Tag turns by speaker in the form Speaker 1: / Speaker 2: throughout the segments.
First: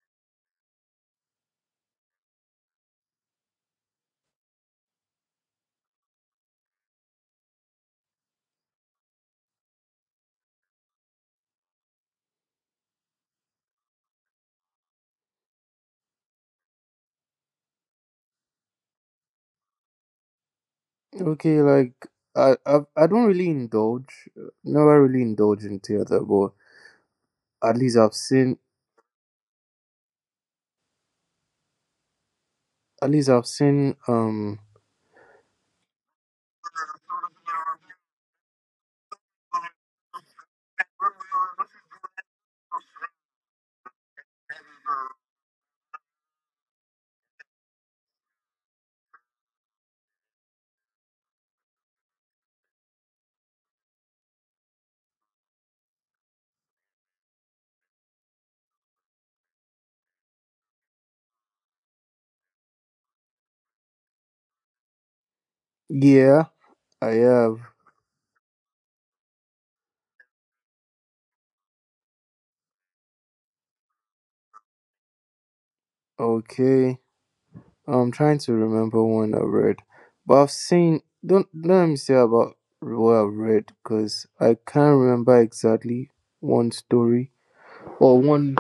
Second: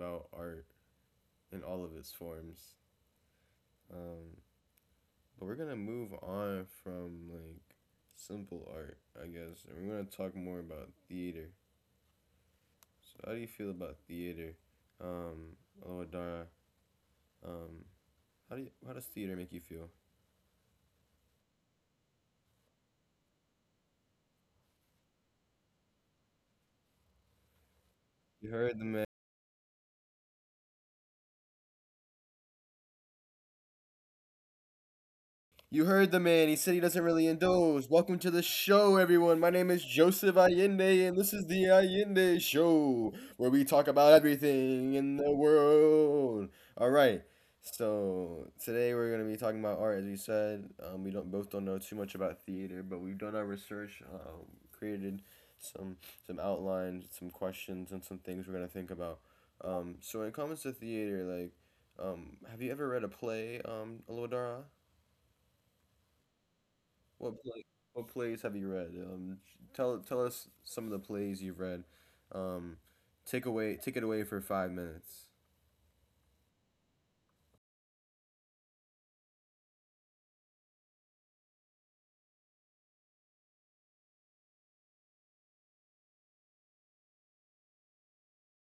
Speaker 1: about art in all of its forms, um, but we're gonna move on from like simple art, I guess, and we're gonna talk more about theater. So how do you feel about theater, um, Alodara? Um, how do how does theater make you feel?
Speaker 2: Okay, like I don't really indulge, never really indulge in theater, but at least I've
Speaker 1: You
Speaker 2: seen
Speaker 1: heard the man.
Speaker 2: at least I've seen um
Speaker 1: You heard the man. He said he doesn't really indulge. Welcome to the show, everyone. My name is Joseph Allende, and this is the Allende Show, where we talk about everything in the world. All right. So today we're gonna be talking about art, as we said. We don't both don't know too much about theater, but we've done our research, created some some outlines, some questions, and some things we're gonna think about. So when it comes to theater, have you ever read a play, Alodara?
Speaker 2: yeah, I
Speaker 1: What
Speaker 2: have.
Speaker 1: play, what plays have you read? Tell us some of the plays you've read. Um, take it away for 5 minutes.
Speaker 2: Okay. I'm trying to remember one I read, but I've seen don't let me say about what I've read because I can't remember exactly one story or one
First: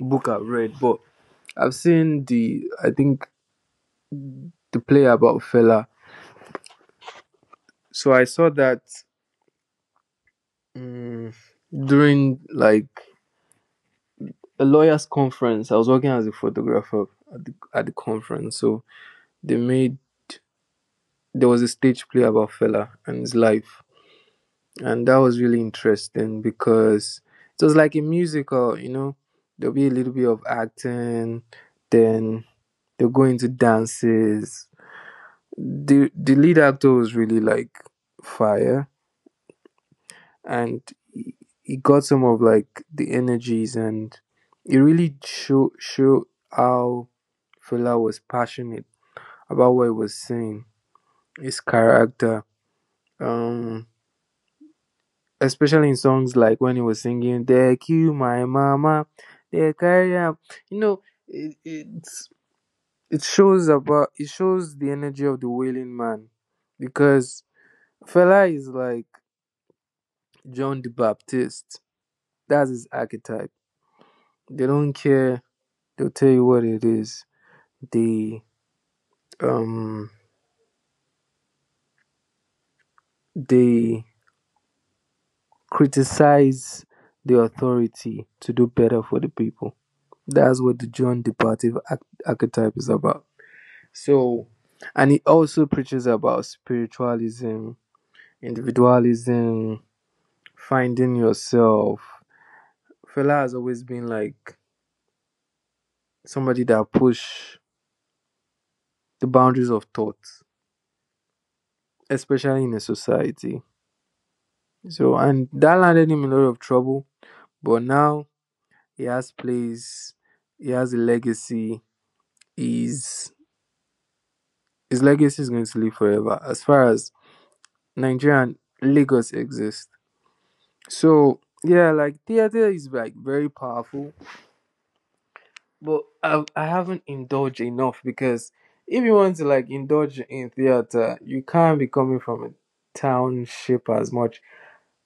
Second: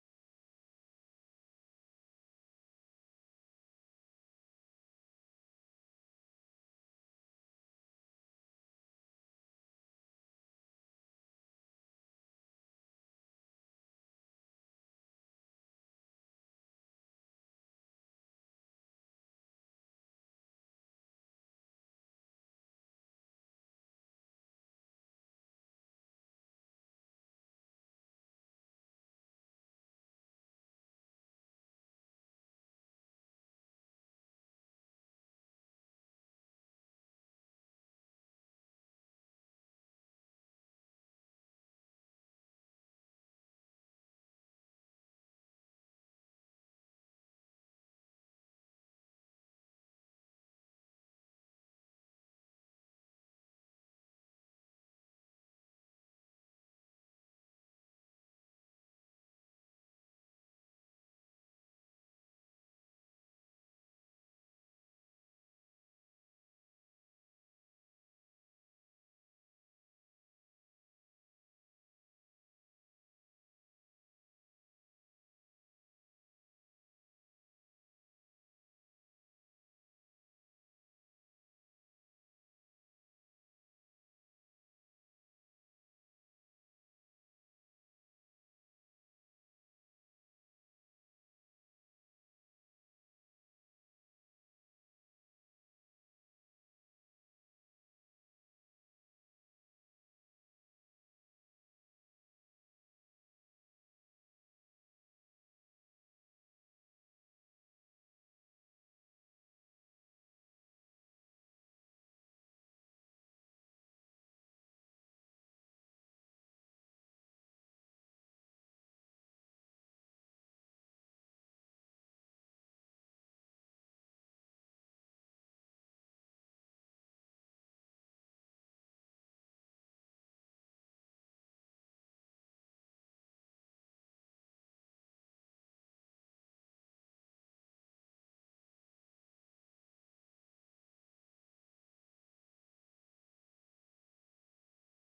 Speaker 2: book I read, but I've seen the I think the play about Fella. So I saw that Mm, during like a lawyers conference. I was working as a photographer at the conference. So they made there was a stage play about Fela and his life, and that was really interesting because it was like a musical. You know, there'll be a little bit of acting, then they'll go into dances. The lead actor was really like fire, and he, he got some of like the energies, and it really show how Fela was passionate about what he was saying, his character, um, especially in songs like when he was singing "They kill my mama, they carry am," you know, it, it's it shows about it shows the energy of the wailing man because Fela is like John the Baptist. That's his archetype. They don't care. They'll tell you what it is. They um they criticize the authority to do better for the people. That's what the John Departive archetype is about. So, and he also preaches about spiritualism, individualism, finding yourself. Fela has always been like somebody that push the boundaries of thought, especially in a society. So, and that landed him in a lot of trouble. But now he has plays. He has a legacy. His his legacy is going to live forever. As far as Nigerian Lagos exists, so yeah, like theater is like very powerful, but I haven't indulged enough because if you want to like indulge in theater, you can't be coming from a township as much.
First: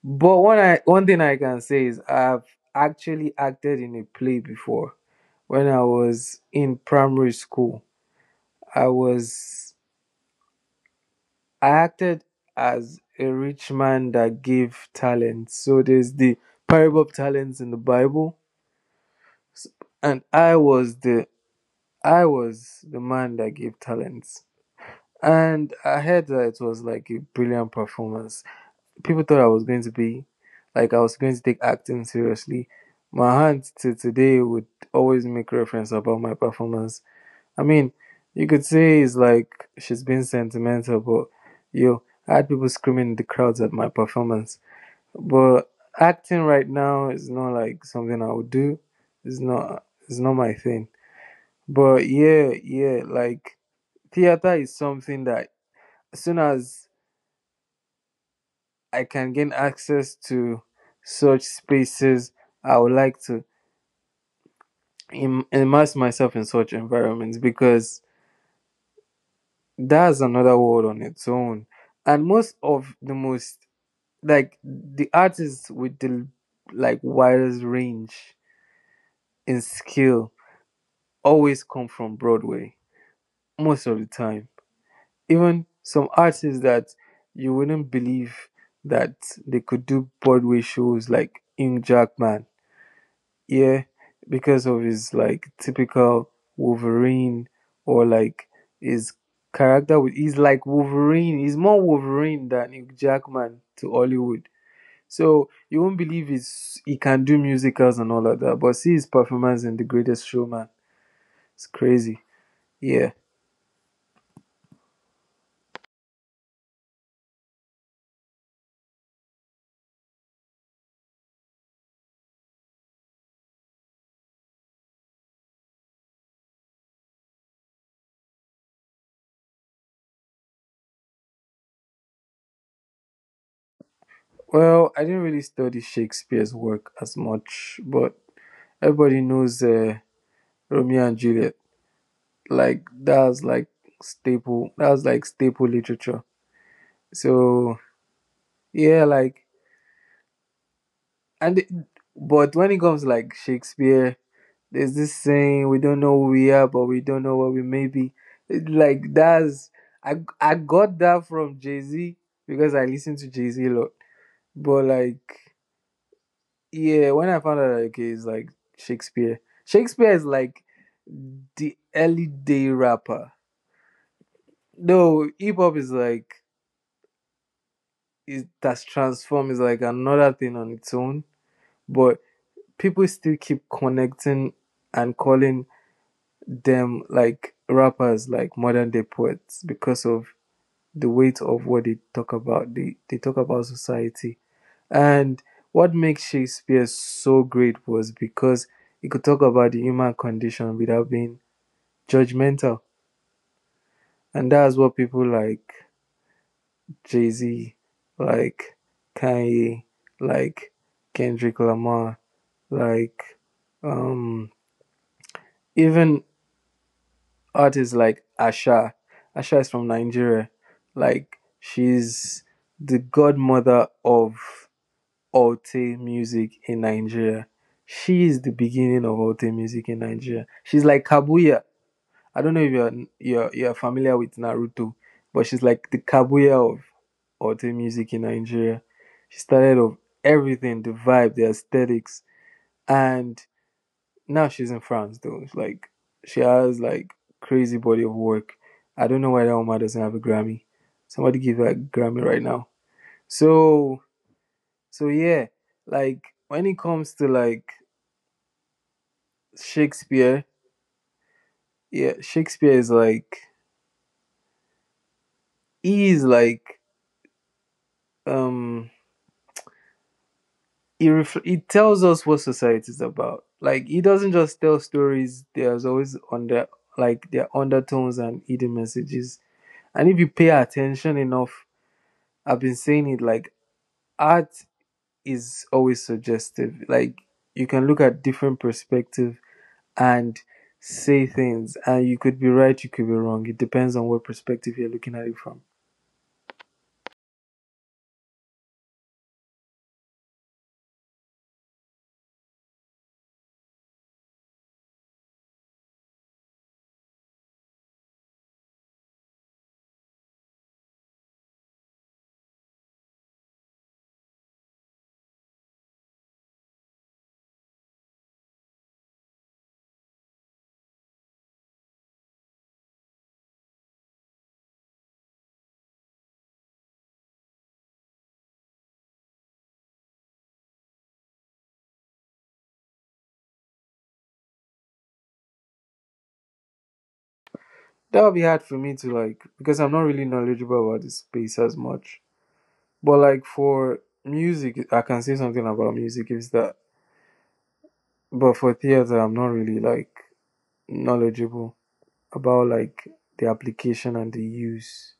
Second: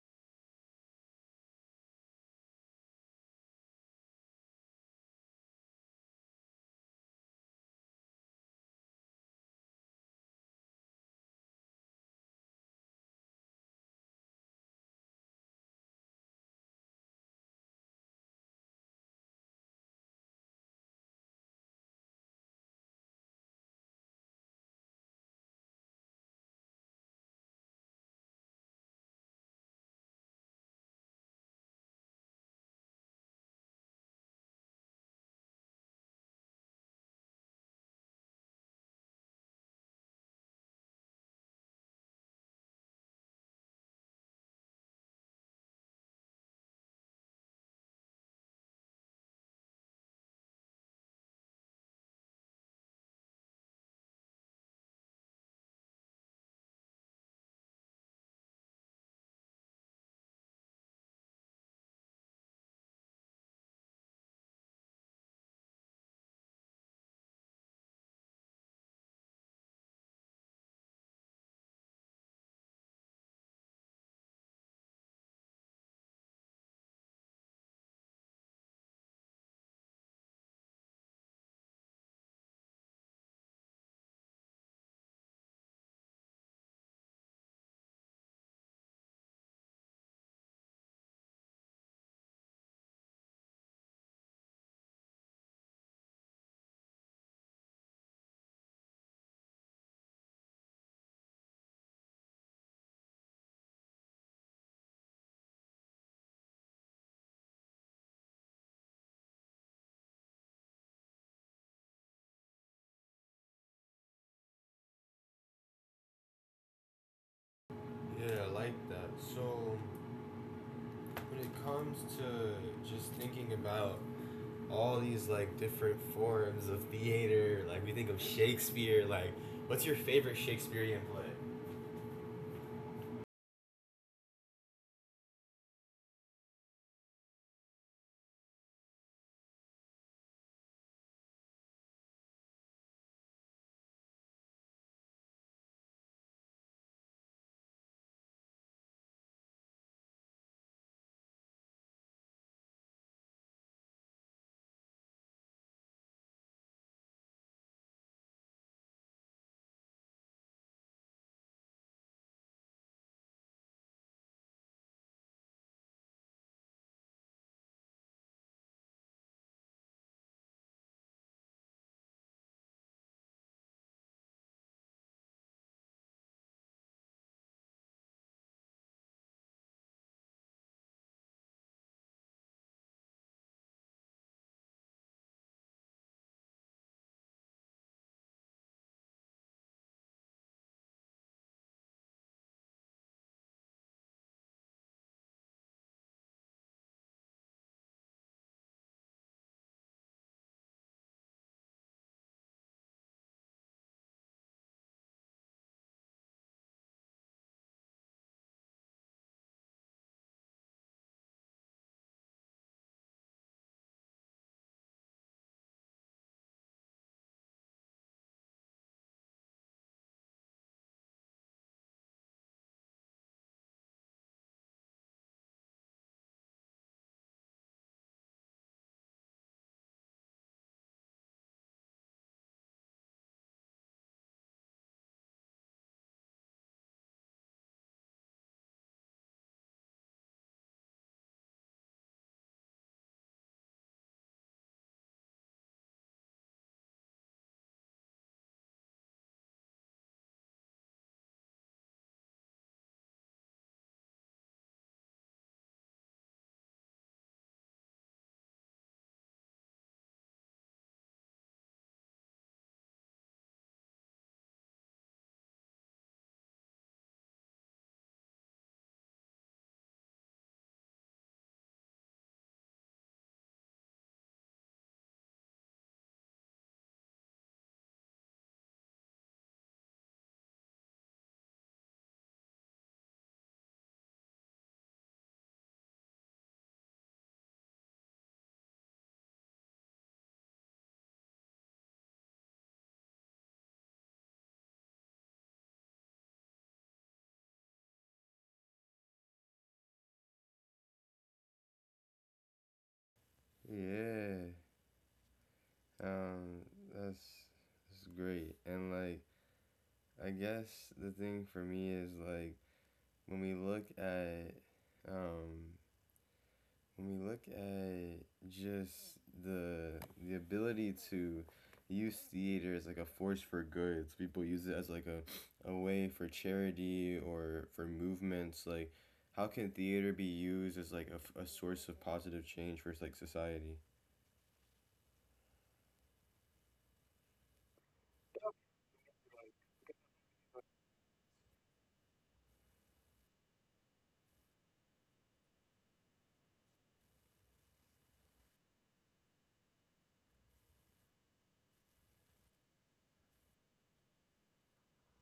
Speaker 2: But one thing I can say is I've actually acted in a play before when I was in primary school. I was I acted as a rich man that gave talents. So there's the parable of talents in the Bible, and I was the man that gave talents. And I heard that it was like a brilliant performance. People thought I was going to be like I was going to take acting seriously. My aunt to today would always make reference about my performance. I mean, you could say it's like she's being sentimental, but yo, I had people screaming in the crowds at my performance. But acting right now is not like something I would do. It's not. It's not my thing. But yeah, yeah, like theater is something that as soon as I can gain access to such spaces, I would like to immerse myself in such environments because that's another world on its own. And most of the most like the artists with the like widest range in skill always come from Broadway most of the time. Even some artists that you wouldn't believe that they could do Broadway shows like Ing Jackman. Yeah, because of his like typical Wolverine or like his character with he's like Wolverine. He's more Wolverine than Hugh Jackman to Hollywood. So you won't believe he can do musicals and all of that. But see his performance in The Greatest Showman. It's crazy. Yeah.
Speaker 1: Yeah, I like that. So when it comes to just thinking about all these like different forms of theater, like we think of Shakespeare, like what's your favorite Shakespearean play?
Speaker 2: Well, I didn't really study Shakespeare's work as much, but everybody knows Romeo and Juliet. Like that's like staple. That's like staple literature. So yeah, like and it- but when it comes like Shakespeare, there's this saying we don't know who we are, but we don't know what we may be. It, like that's I got that from Jay Z because I listen to Jay Z a lot. But like yeah, when I found out like, okay, it's like Shakespeare. Shakespeare is like the early day rapper. No, hip hop is like it that's transformed is like another thing on its own. But people still keep connecting and calling them like rappers, like modern day poets, because of the weight of what they talk about. They talk about society. And what makes Shakespeare so great was because he could talk about the human condition without being judgmental. And that's what people like Jay Z, like Kanye, like Kendrick Lamar, like um, even artists like Asha. Asha is from Nigeria. Like she's the godmother of Olte music in Nigeria. She is the beginning of Olte music in Nigeria. She's like Kabuya. I don't know if you're familiar with Naruto, but she's like the Kabuya of Olte music in Nigeria. She started off everything, the vibe, the aesthetics, and now she's in France though. Like she has like crazy body of work. I don't know why that woman doesn't have a Grammy. Somebody give her a Grammy right now. So so yeah, like when it comes to like Shakespeare, yeah, Shakespeare is like he is like um he tells us what society is about. Like he doesn't just tell stories. There's always under like there are undertones and hidden messages. And if you pay attention enough, I've been saying it like art is always suggestive. Like you can look at different perspective and say things, and you could be right, you could be wrong. It depends on what perspective you're looking at it from.
Speaker 1: Yeah, um, that's that's great. And like, I guess the thing for me is like, when we look at um, when we look at just the the ability to use theater as like a force for good. So people use it as like a way for charity or for movements. Like, how can theater be used as like a source of positive change for like society?
Speaker 2: That would be hard for me to like because I'm not really knowledgeable about the space as much. But like for music, I can say something about music is that. But for theater, I'm not really like knowledgeable about like the application and the use.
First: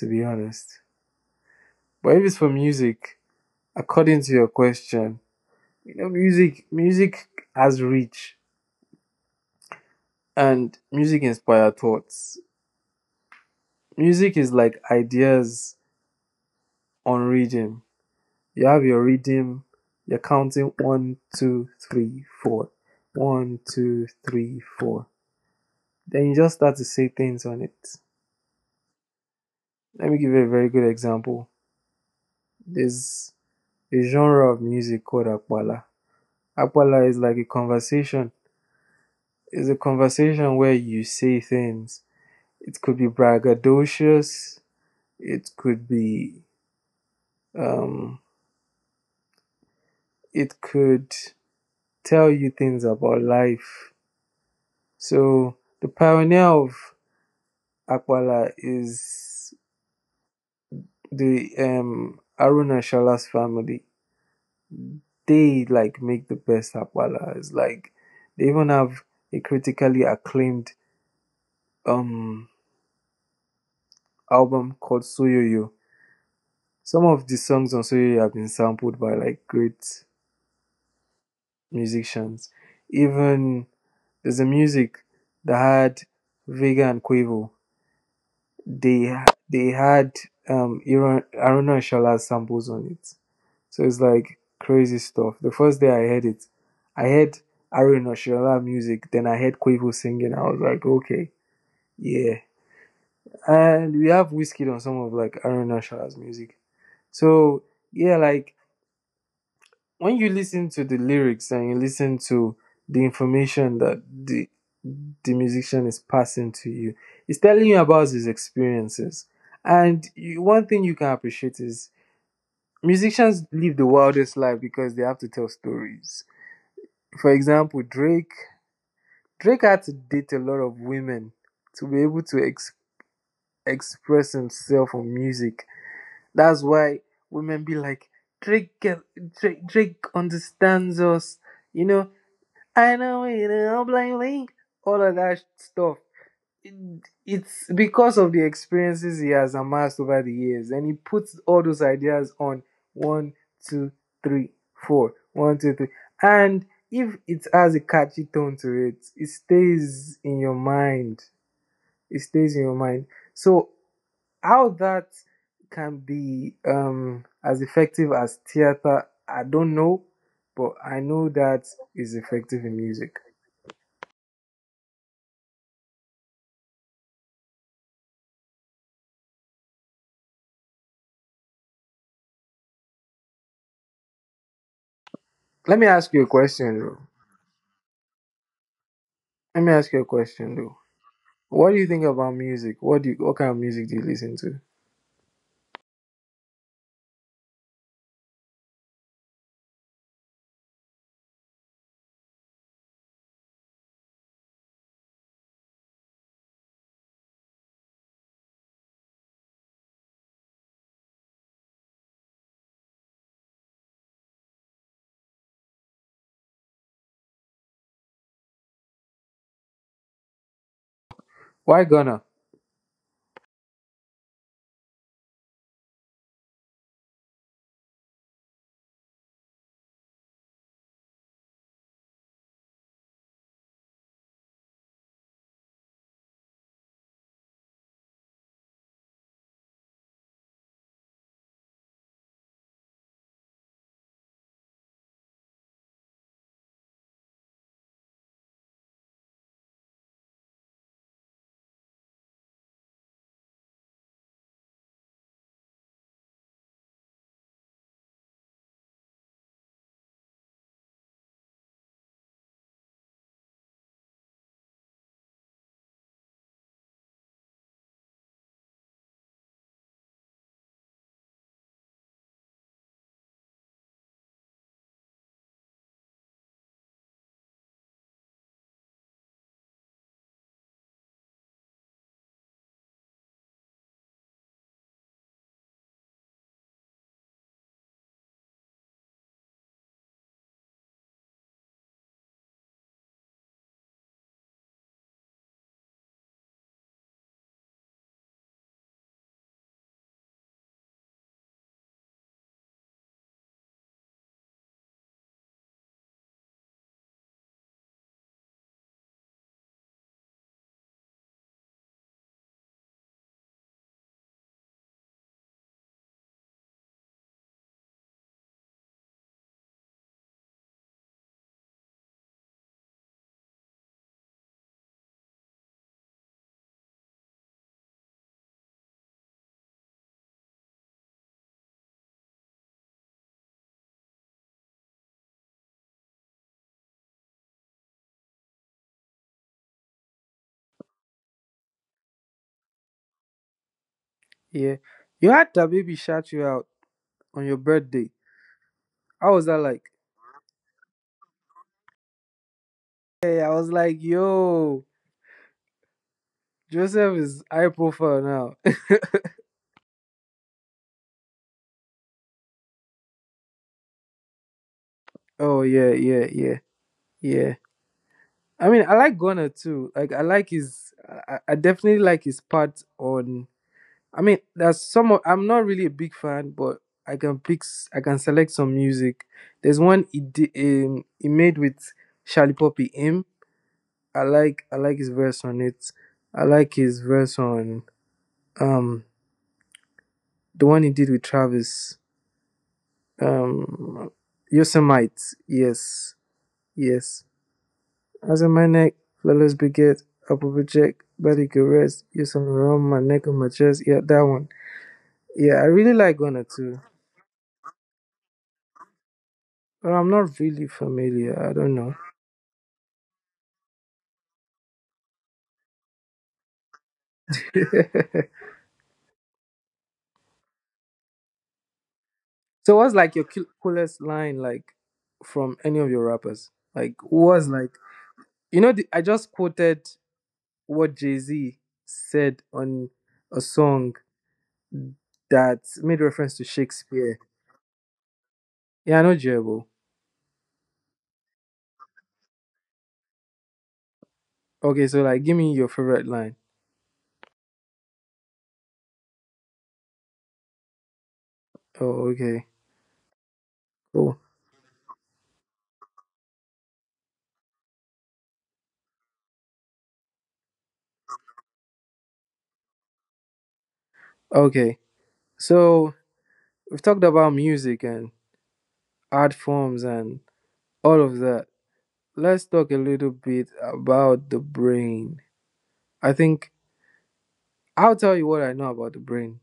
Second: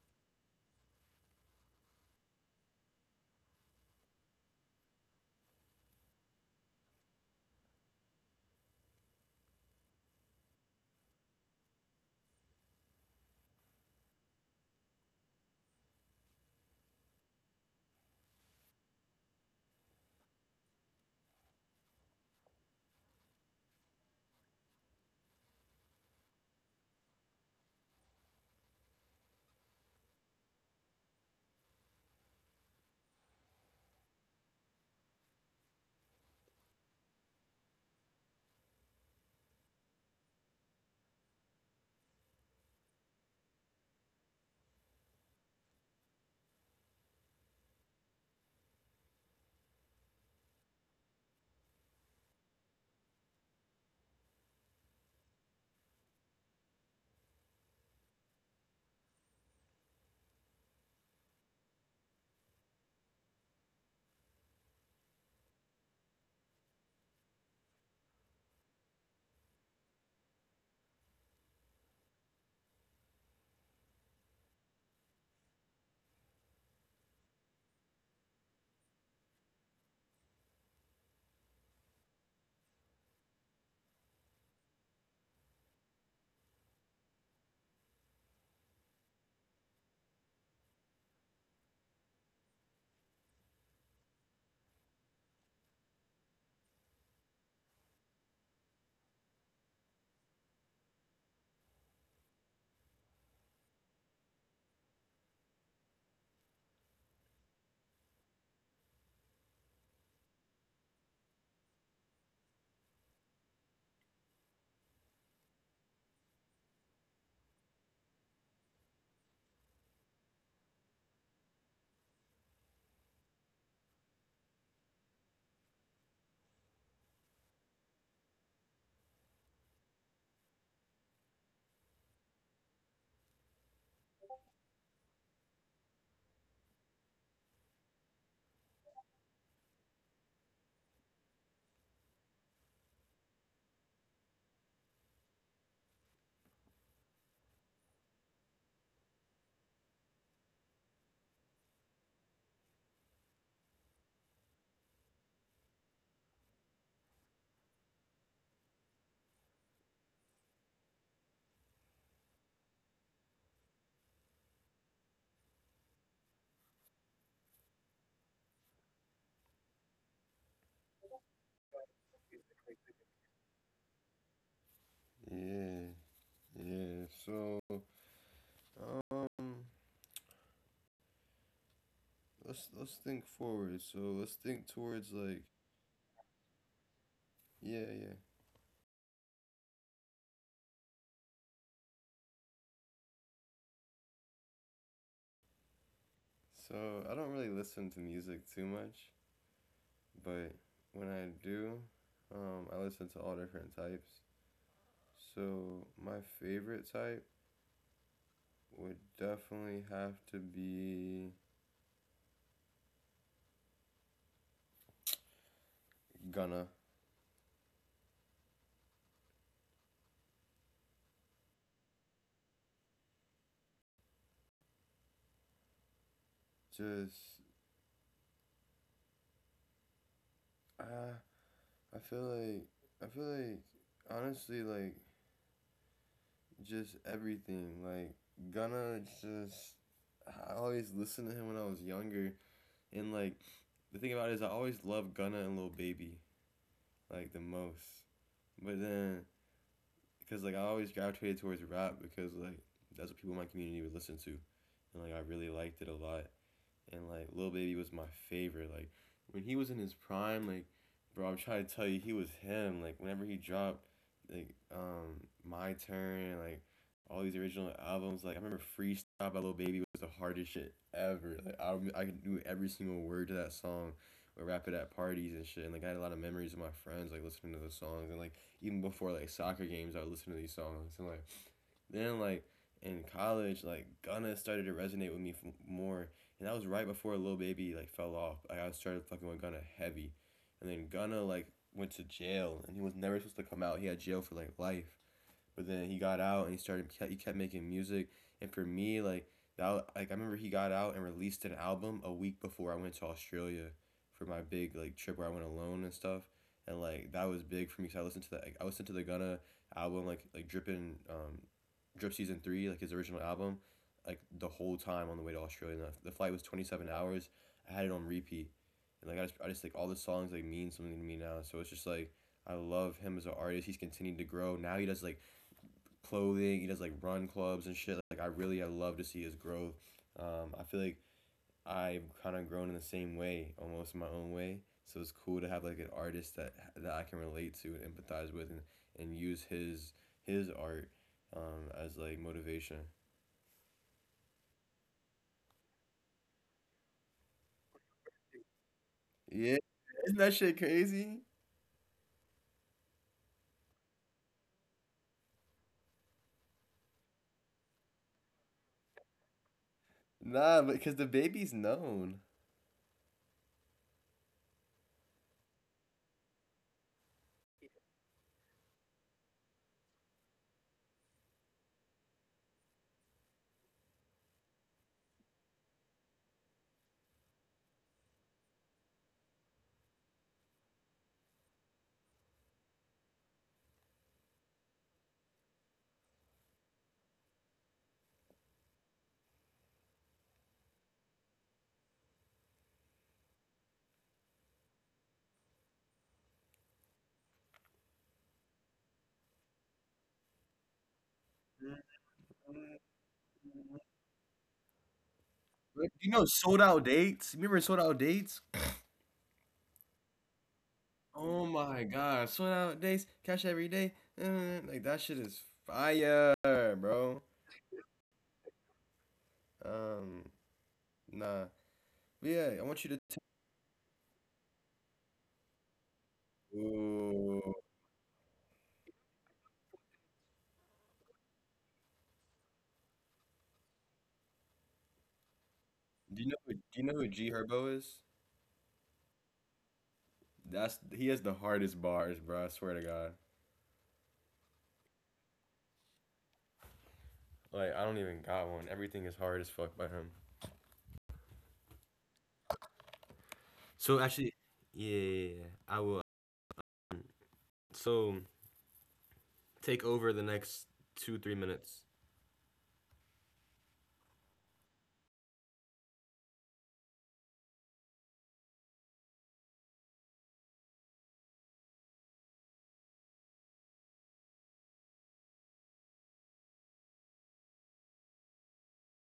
Speaker 2: To be honest, but if it's for music, according to your question, you know, music has reach, and music inspire thoughts. Music is like ideas on rhythm. You have your rhythm, you're counting one, two, three, four. One, two, three, four. Then you just start to say things on it. Let me give you a very good example. There's a genre of music called akpala. Akpala is like a conversation. It's a conversation where you say things. It could be braggadocious. It could be, um, it could tell you things about life. So the pioneer of Akwala is the Aruna Shala's family. They like make the best Akwala. It's like they even have a critically acclaimed um album called Soyoyo. Some of the songs on Soyoyo have been sampled by like great musicians. Even is the music that had Vega and Quavo. They they had Aaron Aruna Shola samples on it. So it's like crazy stuff. The first day I heard it, I heard Aaron Shola music, then I heard Quavo singing. I was like, okay, yeah. And we have whiskey on some of like Aaron Shola's music. So yeah, like when you listen to the lyrics and you listen to the information that the musician is passing to you, he's telling you about his experiences. And you, one thing you can appreciate is musicians live the wildest life because they have to tell stories. For example, Drake had to date a lot of women to be able to express himself on music. That's why women be like Drake, Drake, Drake understands us. You know, I know it. I'm blaming all of that stuff. It's because of the experiences he has amassed over the years, and he puts all those ideas on one, two, three, four, one, two, three. And if it has a catchy tone to it, it stays in your mind. It stays in your mind. So how that can be as effective as theater, I don't know, but I know that is effective in music.
Speaker 1: Yeah, yeah. So um, let's let's think forward. So let's think towards like.
Speaker 2: Let me ask you a question, though.
Speaker 1: Yeah, yeah.
Speaker 2: Let me ask you a question, though. What do you think about music? What kind of music do you listen to?
Speaker 1: So I don't really listen to music too much, but when I do, I listen to all different types. So my favorite type would definitely have to be Gunna.
Speaker 2: Why Ghana?
Speaker 1: Just ah, I feel like honestly like just everything like Gunna just I always listened to him when I was younger and like the thing about it is I always loved Gunna and Lil Baby, like the most. But then, because like I always gravitated towards rap because like that's what people in my community would listen to, and like I really liked it a lot and like Lil Baby was my favorite. Like when he was in his prime, like bro, I'm trying to tell you, he was him. Like whenever he dropped, like my turn, like all these original albums. Like I remember Freestyle by Lil Baby was the hardest shit ever. Like I could do every single word to that song. We rap it at parties and shit. And like I had a lot of memories of my friends like listening to the songs and like even before like soccer games, I would listen to these songs and like then like in college like Gunna started to resonate with me more and that was right before Lil Baby like fell off. Like, I started fucking with Gunna heavy, and then Gunna like went to jail, and he was never supposed to come out. He had jail for like life, but then he got out and he kept making music. And for me, like that, like I remember he got out and released an album a week before I went to Australia for my big like trip where I went alone and stuff. And like that was big for me because I listened to that. Like, I listened to the Gunna album like drip season three like his original album, like the whole time on the way to Australia. And the flight was 27 hours. I had it on repeat, and like I just like all the songs like mean something to me now. So it's just like I love him as an artist. He's continued to grow. Now he does like clothing. He does like run clubs and shit. Like I love to see his growth. I feel like I've kind of grown in the same way, almost in my own way. So it's cool to have like an artist that I can relate to and empathize with, and use his art, as like motivation.
Speaker 2: Yeah, you had that baby shout you out on your birthday. How was that
Speaker 1: Yeah,
Speaker 2: like?
Speaker 1: isn't that shit crazy?
Speaker 2: Hey, I was like, yo, Joseph is high profile now.
Speaker 1: Nah, because the baby's known.
Speaker 2: Oh yeah, yeah, yeah, yeah. I mean, I like Ghana too. Like, I like his. I definitely like his part on. I mean, there's some. Of, I'm not really a big fan, but I can pick. I can select some music. There's one he made with Charlie Poppy. Him, I like. I like his verse on it. I like his verse on um the one he did with Travis. Um, Yosemite. Yes, yes. As in my neck, flawless beget, upper project, body could rest. You some
Speaker 1: Do
Speaker 2: around my neck and my chest. Yeah, that one. Yeah, I really like
Speaker 1: You
Speaker 2: Gunna
Speaker 1: know,
Speaker 2: too.
Speaker 1: sold out dates. Remember sold out dates?
Speaker 2: I'm not really familiar. I
Speaker 1: Oh
Speaker 2: don't know.
Speaker 1: my god, sold out days, cash every day. Like that shit is fire, bro. Um, nah. But
Speaker 2: So
Speaker 1: yeah, I
Speaker 2: what's
Speaker 1: want
Speaker 2: like
Speaker 1: you to.
Speaker 2: your coolest line like from any of your rappers? Like what's like
Speaker 1: Ooh.
Speaker 2: I just quoted what Jay Z said on a song that made reference to
Speaker 1: Do you
Speaker 2: Shakespeare.
Speaker 1: know who G Herbo is?
Speaker 2: Yeah, I know Jebo.
Speaker 1: That's he has the hardest bars, bro. I swear to God.
Speaker 2: Okay, so like give me your favorite line.
Speaker 1: Like I don't even got one. Everything is hard as fuck by him.
Speaker 2: Oh, okay. Cool.
Speaker 1: So actually, yeah, yeah, yeah, I will. So take over the next two, 3 minutes.
Speaker 2: Okay. So we've talked about music and art forms and all of that. Let's talk a little bit about the brain. I think I'll tell you what I know about the brain.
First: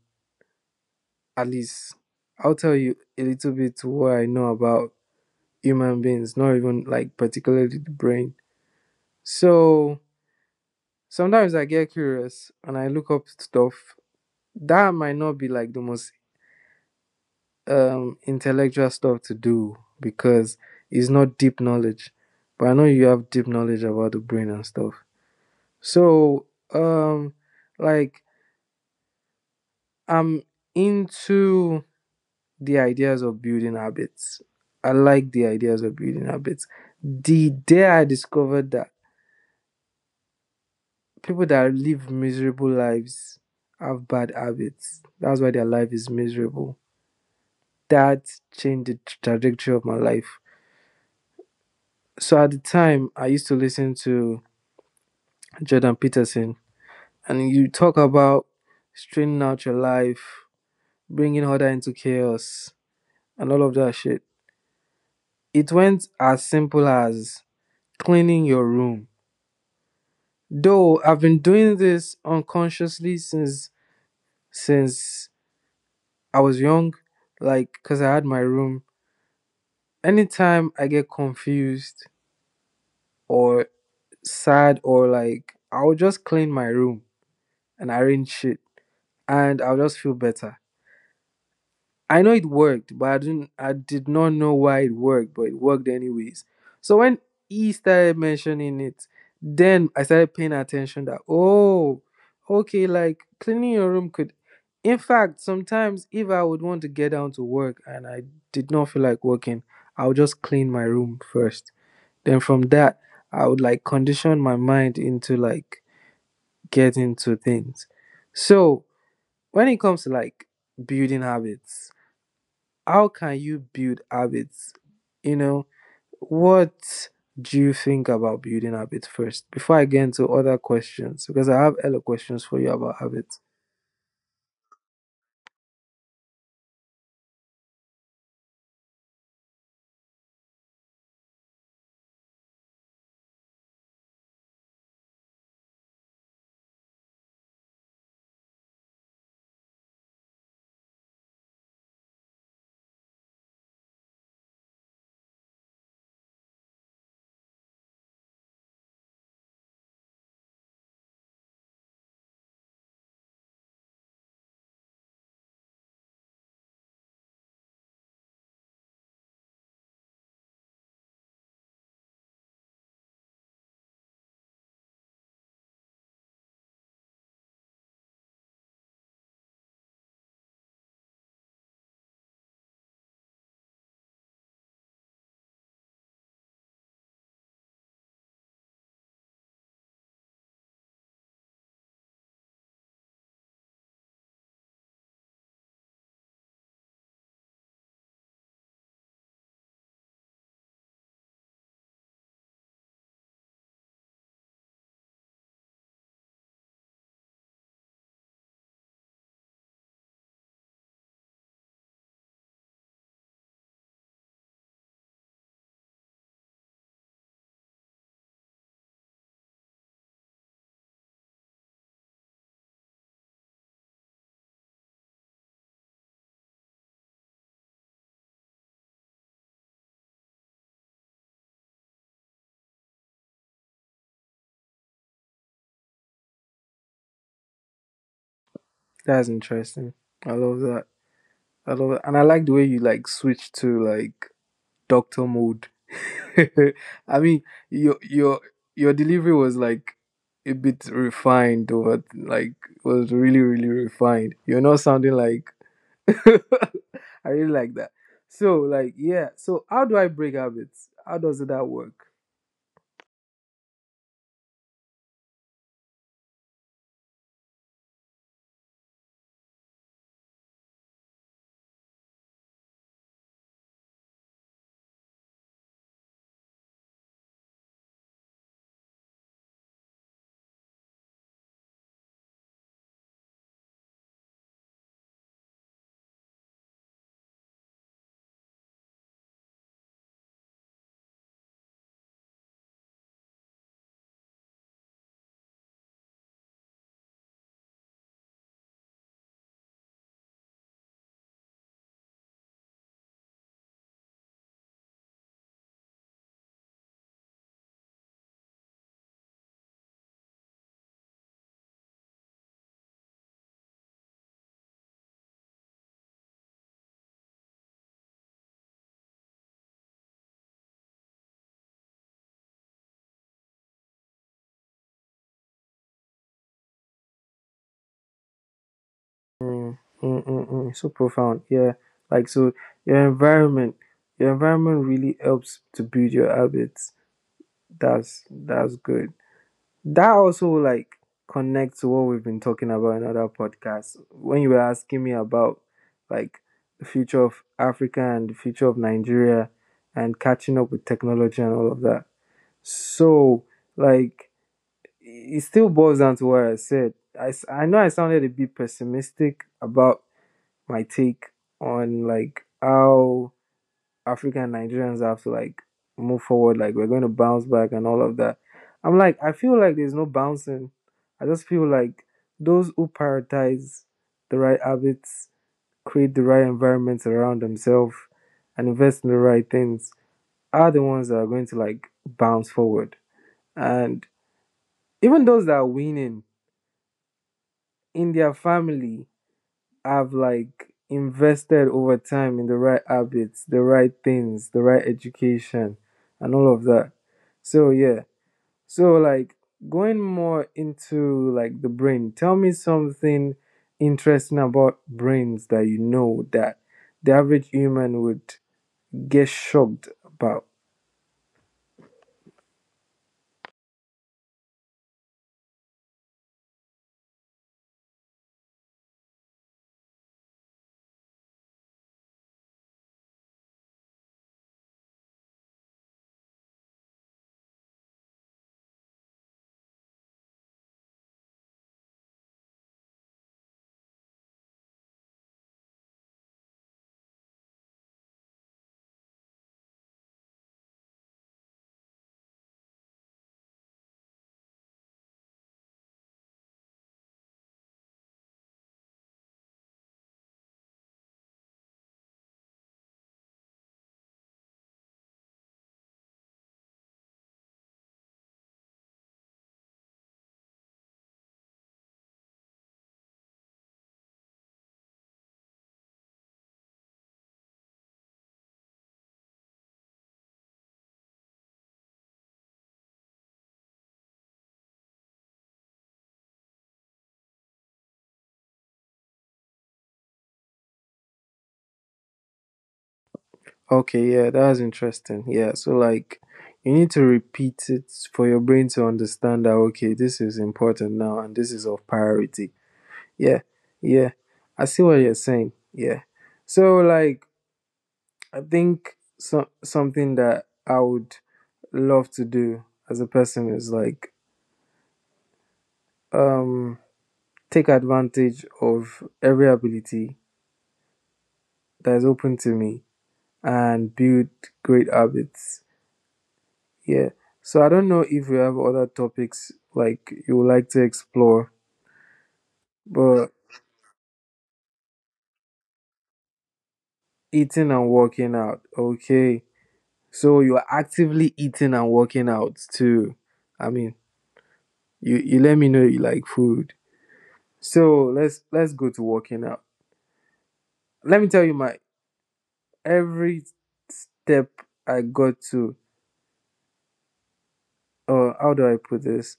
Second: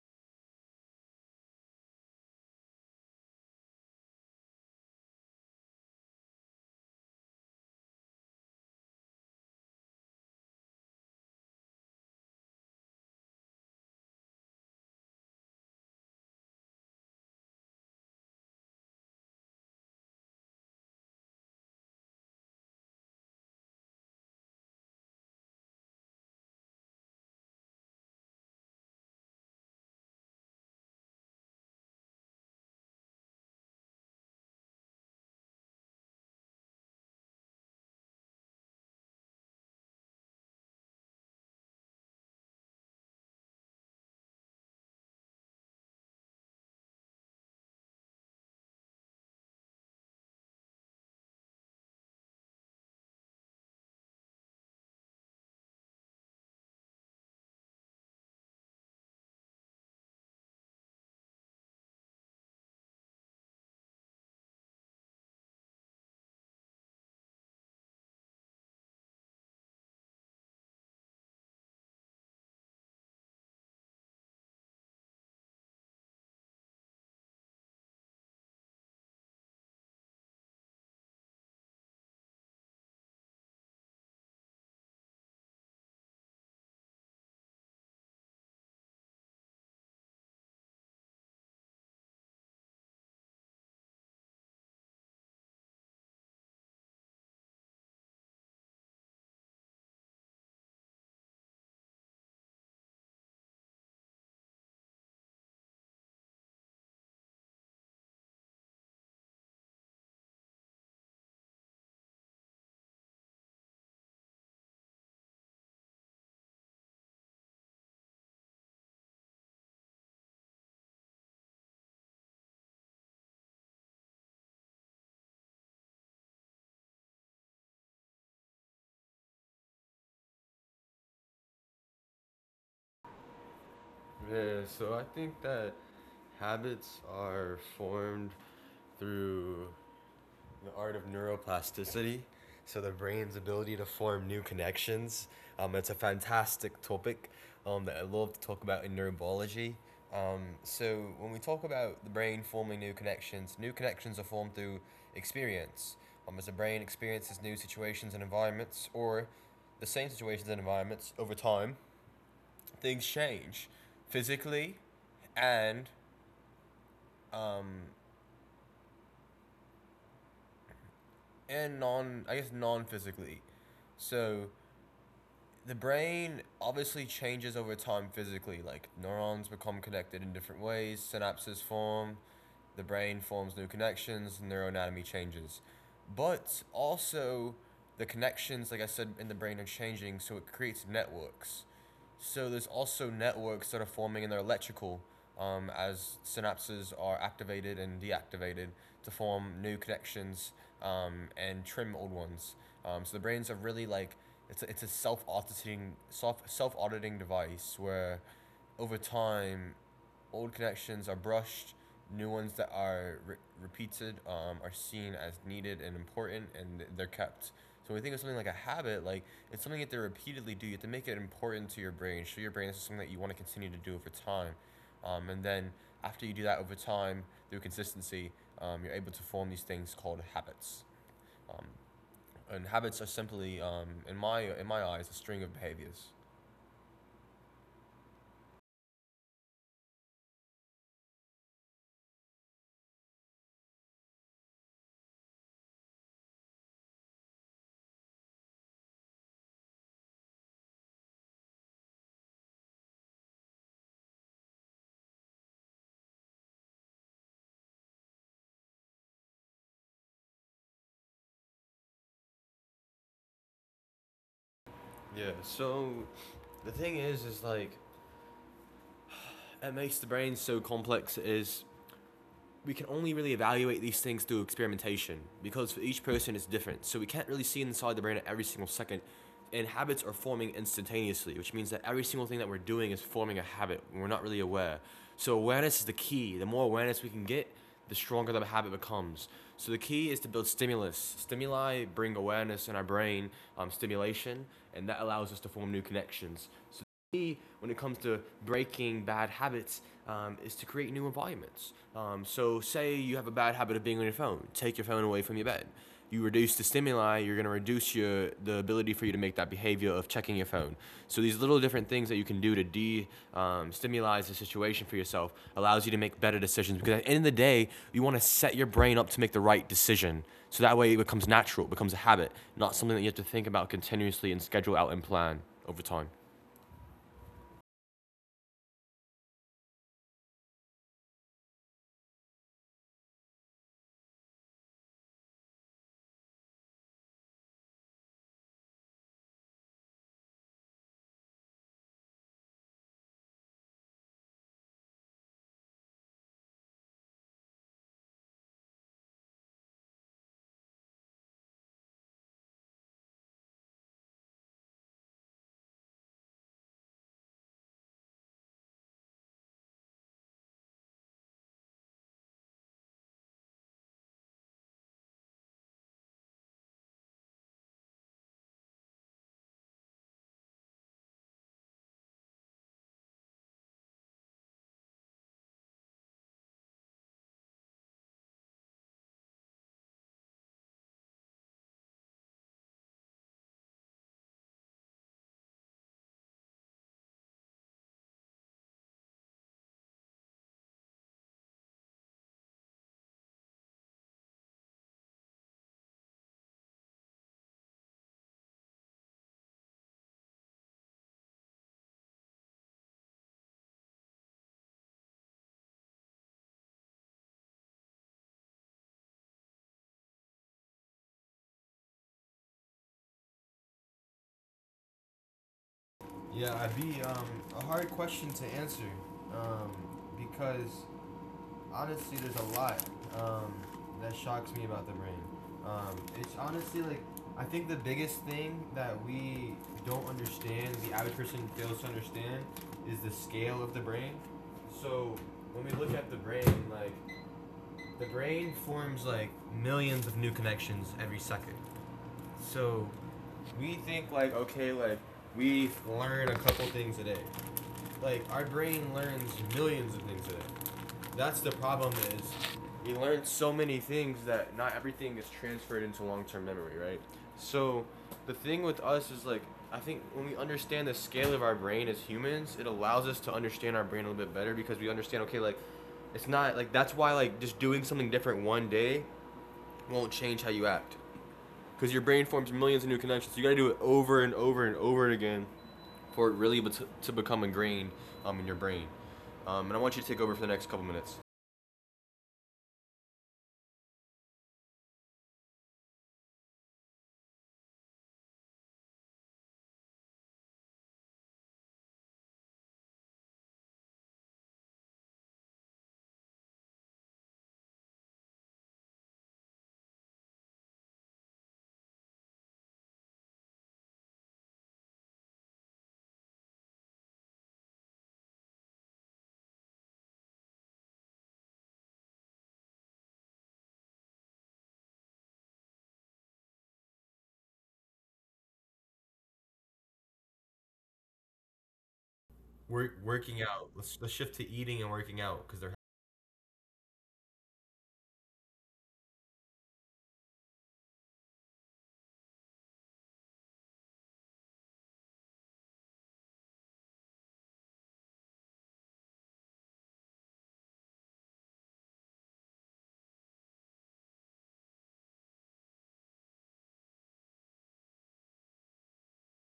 Speaker 2: At least I'll tell you a little bit to what I know about human beings, not even like particularly the brain. So sometimes I get curious and I look up stuff that might not be like the most intellectual stuff to do because it's not deep knowledge. But I know you have deep knowledge about the brain and stuff. So um like I'm into the ideas of building habits. I like the ideas of building habits. The day I discovered that people that live miserable lives have bad habits, that's why their life is miserable. That changed the trajectory of my life. So at the time, I used to listen to Jordan Peterson, and you talk about straightening out your life, bringing order into chaos, and all of that shit. It went as simple as cleaning your room. Though I've been doing this unconsciously since I was young, like cuz I had my room. Anytime I get confused or sad or like I'll just clean my room and arrange shit and I'll just feel better. I know it worked, but I did not know why it worked, but it worked anyways. So when he started mentioning it, then I started paying attention that oh, okay, like cleaning your room could in fact sometimes if I would want to get down to work and I did not feel like working, I would just clean my room first. Then from that I would like condition my mind into like getting to things. So when it comes to like building habits, how can you build habits? You know, what do you think about building habits first before I get into other questions? Because I have other questions for you about habits.
Speaker 1: Yeah, so I think that habits are formed through the art of neuroplasticity, so the brain's ability to form new connections. It's a fantastic topic, that I love to talk about in neurobiology. So when we talk about the brain forming new connections are formed through experience. As the brain experiences new situations and environments, or the same situations and environments over time, things change physically and um, and non, I guess, non physically. So the brain obviously changes over time physically. Like neurons become connected in different ways, synapses form, the brain forms new connections, neuroanatomy changes. But also, the connections, like I said, in the brain are changing, so it creates networks. So there's also networks that are forming in their electrical, as synapses are activated and deactivated to form new connections, and trim old ones. So the brains are really like it's a self auditing device where over time old connections are brushed, new ones that are repeated , are seen as needed and important, and they're kept. So when we think of something like a habit, like it's something that they repeatedly do. You have to make it important to your brain. Show your brain this is something that you want to continue to do over time. And then after you do that over time through consistency, you're able to form these things called habits. Um, and habits are simply, in my eyes, a string of behaviors.
Speaker 2: That's interesting. I love that. I love that. And I like the way you like switch to like doctor mode. I mean, your your your delivery was like a bit refined, but like was really really refined. You're not sounding like I really like that. So, like, yeah. So, how do I break habits? How does that work?
Speaker 1: Yeah. So the thing is like it makes the brain so complex is we can only really evaluate these things through experimentation because for each person it's different. So we can't really see inside the brain at every single second. And habits are forming instantaneously, which means that every single thing that we're doing is forming a habit, and we're not really aware. So awareness is the key. The more awareness we can get, the stronger the habit becomes. So the key is to build stimulus. Stimuli bring awareness in our brain, stimulation, and that allows us to form new connections. So when it comes to breaking bad habits, is to create new environments. So, say you have a bad habit of being on your phone, take your phone away from your bed. You reduce the stimuli, you're going to reduce your the ability for you to make that behavior of checking your phone. So these little different things that you can do to de stimulize the situation for yourself allows you to make better decisions. Because at the end of the day, you want to set your brain up to make the right decision. So that way it becomes natural, it becomes a habit, not something that you have to think about continuously and schedule out and plan over time.
Speaker 2: Mm, mm, mm, mm. So profound. Yeah. Like, so your environment, your environment really helps to build your habits. That's good. That also like connects to what we've been talking about in other podcasts. When you were asking me about like the future of Africa and the future of Nigeria and catching up with technology and all of that. So, like, it still boils down to what I said. I know I sounded a bit pessimistic about my take on like how African Nigerians have to like move forward, like we're going to bounce back and all of that. I'm like, I feel like there's no bouncing. I just feel like those who prioritize the right habits, create the right environments around themselves, and invest in the right things are the ones that are going to like bounce forward. And even those that are winning in their family have like invested over time in the right habits, the right things, the right education, and all of that. So yeah. So like going more into like the brain. Tell me something interesting about brains that you know that the average human would get shocked about.
Speaker 1: Yeah, I'd be, a hard question to answer um, because honestly, there's a lot um, that shocks me about the brain. It's honestly like I think the biggest thing that we don't understand, the average person fails to understand, is the scale of the brain. So when we look at the brain, like the brain forms like millions of new connections every second. So we think like okay, like we learn a couple things a day. Like our brain learns millions of things a day. That's the problem is we learn so many things that not everything is transferred into long-term memory, right? So the thing with us is like I think when we understand the scale of our brain as humans, it allows us to understand our brain a little bit better because we understand okay like it's not like that's why like just doing something different one day won't change how you act because your brain forms millions of new connections. So you got to do it over and over and over again for it really to become ingrained, in your brain. And I want you to take over for the next couple minutes.
Speaker 2: Okay, yeah, that's interesting. Yeah, so like you need to repeat it for your brain to understand that okay, this is important now and this is of priority. Yeah, yeah, I see what you're saying. Yeah, so like I think something that I would love to do as a person is like um take advantage of every ability that is open to me and build great habits. Yeah. So I don't know if you have other topics like you would like to explore,
Speaker 1: We're
Speaker 2: but
Speaker 1: working out. Let's shift to eating and working out because they're.
Speaker 2: eating and working out. Okay. So you are actively eating and working out too. I mean, you let me know you like food. So let's go to working out. Let me tell you my every step I got to or how do I put this?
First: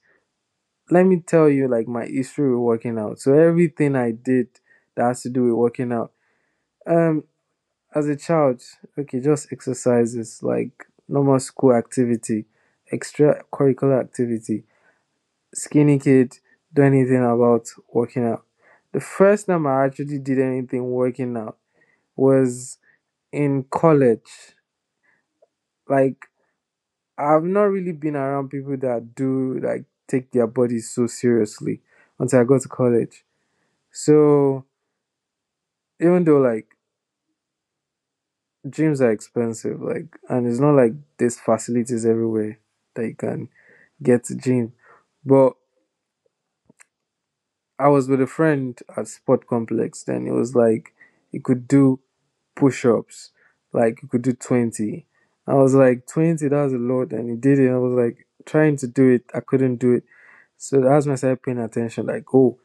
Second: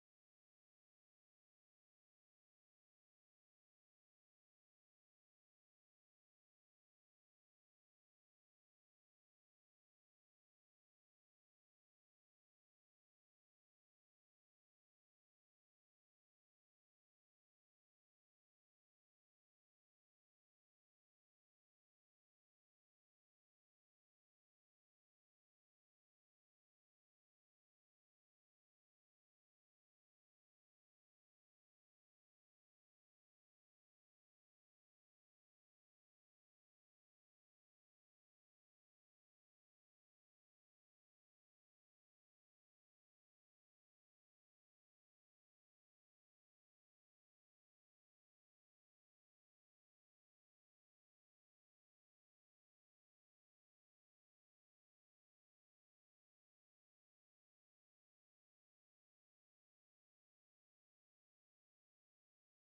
Speaker 2: Let me tell you like my history with working out. So everything I did that has to do with working out. Um as a child, okay, just exercises like normal school activity, extracurricular activity. Skinny kid, do anything about working out. The first time I actually did anything working out was in college. Like I've not really been around people that do like take their bodies so seriously until I got to college. So even though like gyms are expensive, like and it's not like there's facilities everywhere that you can get to gym. But I was with a friend at Sport Complex, then it was like you could do push ups, like you could do 20. I was like, 20, that's a lot. And he did it. I was like, trying to do it, I couldn't do it. So that's when I started paying attention, like, oh.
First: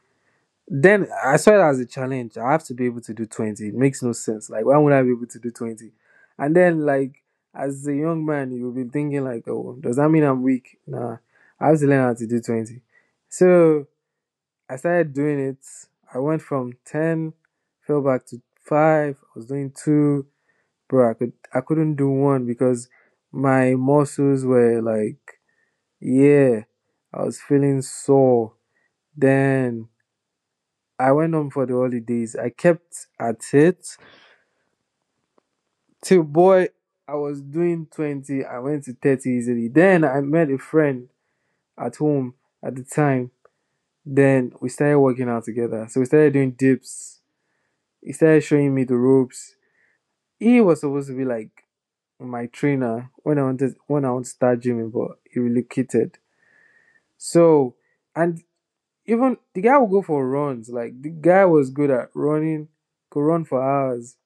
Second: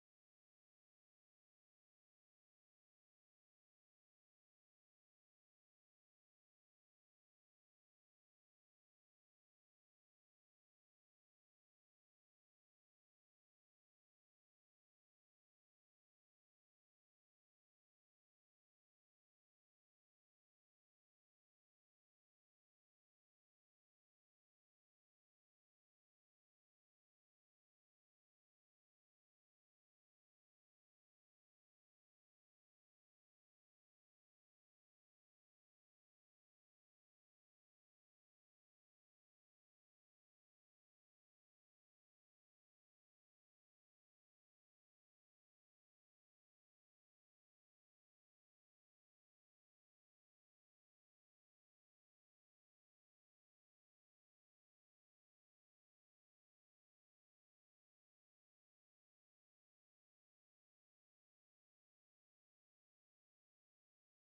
Speaker 2: Then I saw it as a challenge. I have to be able to do 20. It makes no sense. Like, why would I be able to do 20? And then, like, as a young man, you'll be thinking, like, oh, does that mean I'm weak? Nah, I have to learn how to do 20. So I started doing it. I went from 10, fell back to 5. I was doing 2, bro. I couldn't do one because my muscles were like, yeah. I was feeling sore. Then I went home for the holidays. I kept at it till boy, I was doing 20. I went to 30 easily. Then I met a friend at home at the time. Then we started working out together. So we started doing dips, he started showing me the ropes. He was supposed to be like my trainer when I wanted to start gymming, but he relocated. So and even the guy would go for runs. Like the guy was good at running, could run for hours,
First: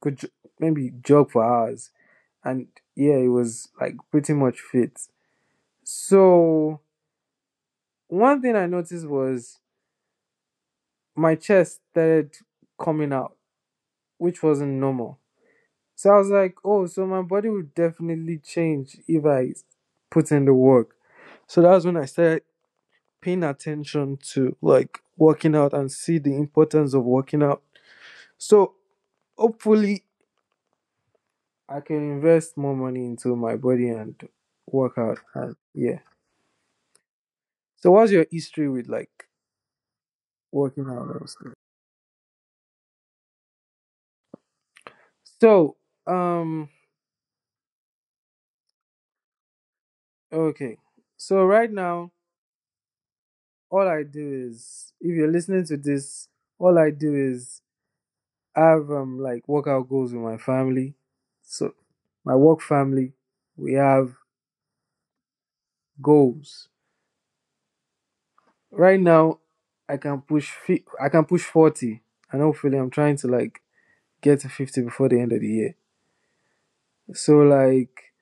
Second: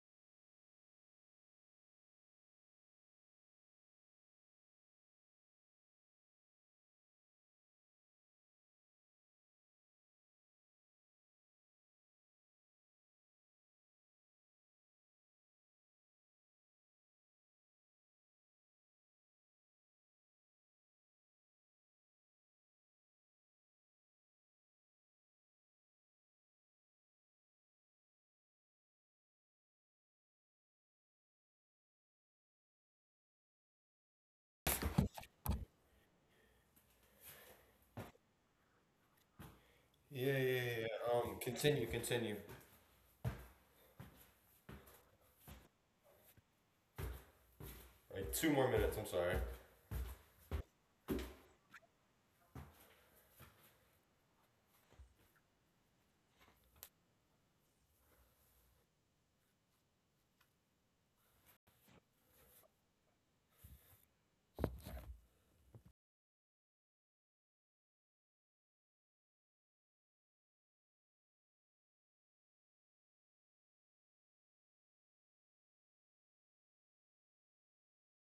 Speaker 2: could maybe jog for hours, and yeah, he was like pretty much fit. So one thing I noticed was my chest started coming out, which wasn't normal. So I was like, oh, so my body would definitely change if I put in the work. So that was when I started paying attention to like working out and see the importance of working out. So hopefully I can invest more money into my body and work out and yeah. So what's your history with like
Speaker 1: Yeah, yeah,
Speaker 2: working
Speaker 1: yeah.
Speaker 2: out and stuff?
Speaker 1: Continue.
Speaker 2: So um
Speaker 1: All right, 2 more minutes. I'm sorry.
Speaker 2: okay. So right now all I do is if you're listening to this, all I do is I have like workout goals with my family. So my work family, we have goals. Right now, I can push I can push 40, and hopefully, I'm trying to like get to 50 before the end of the year. So like,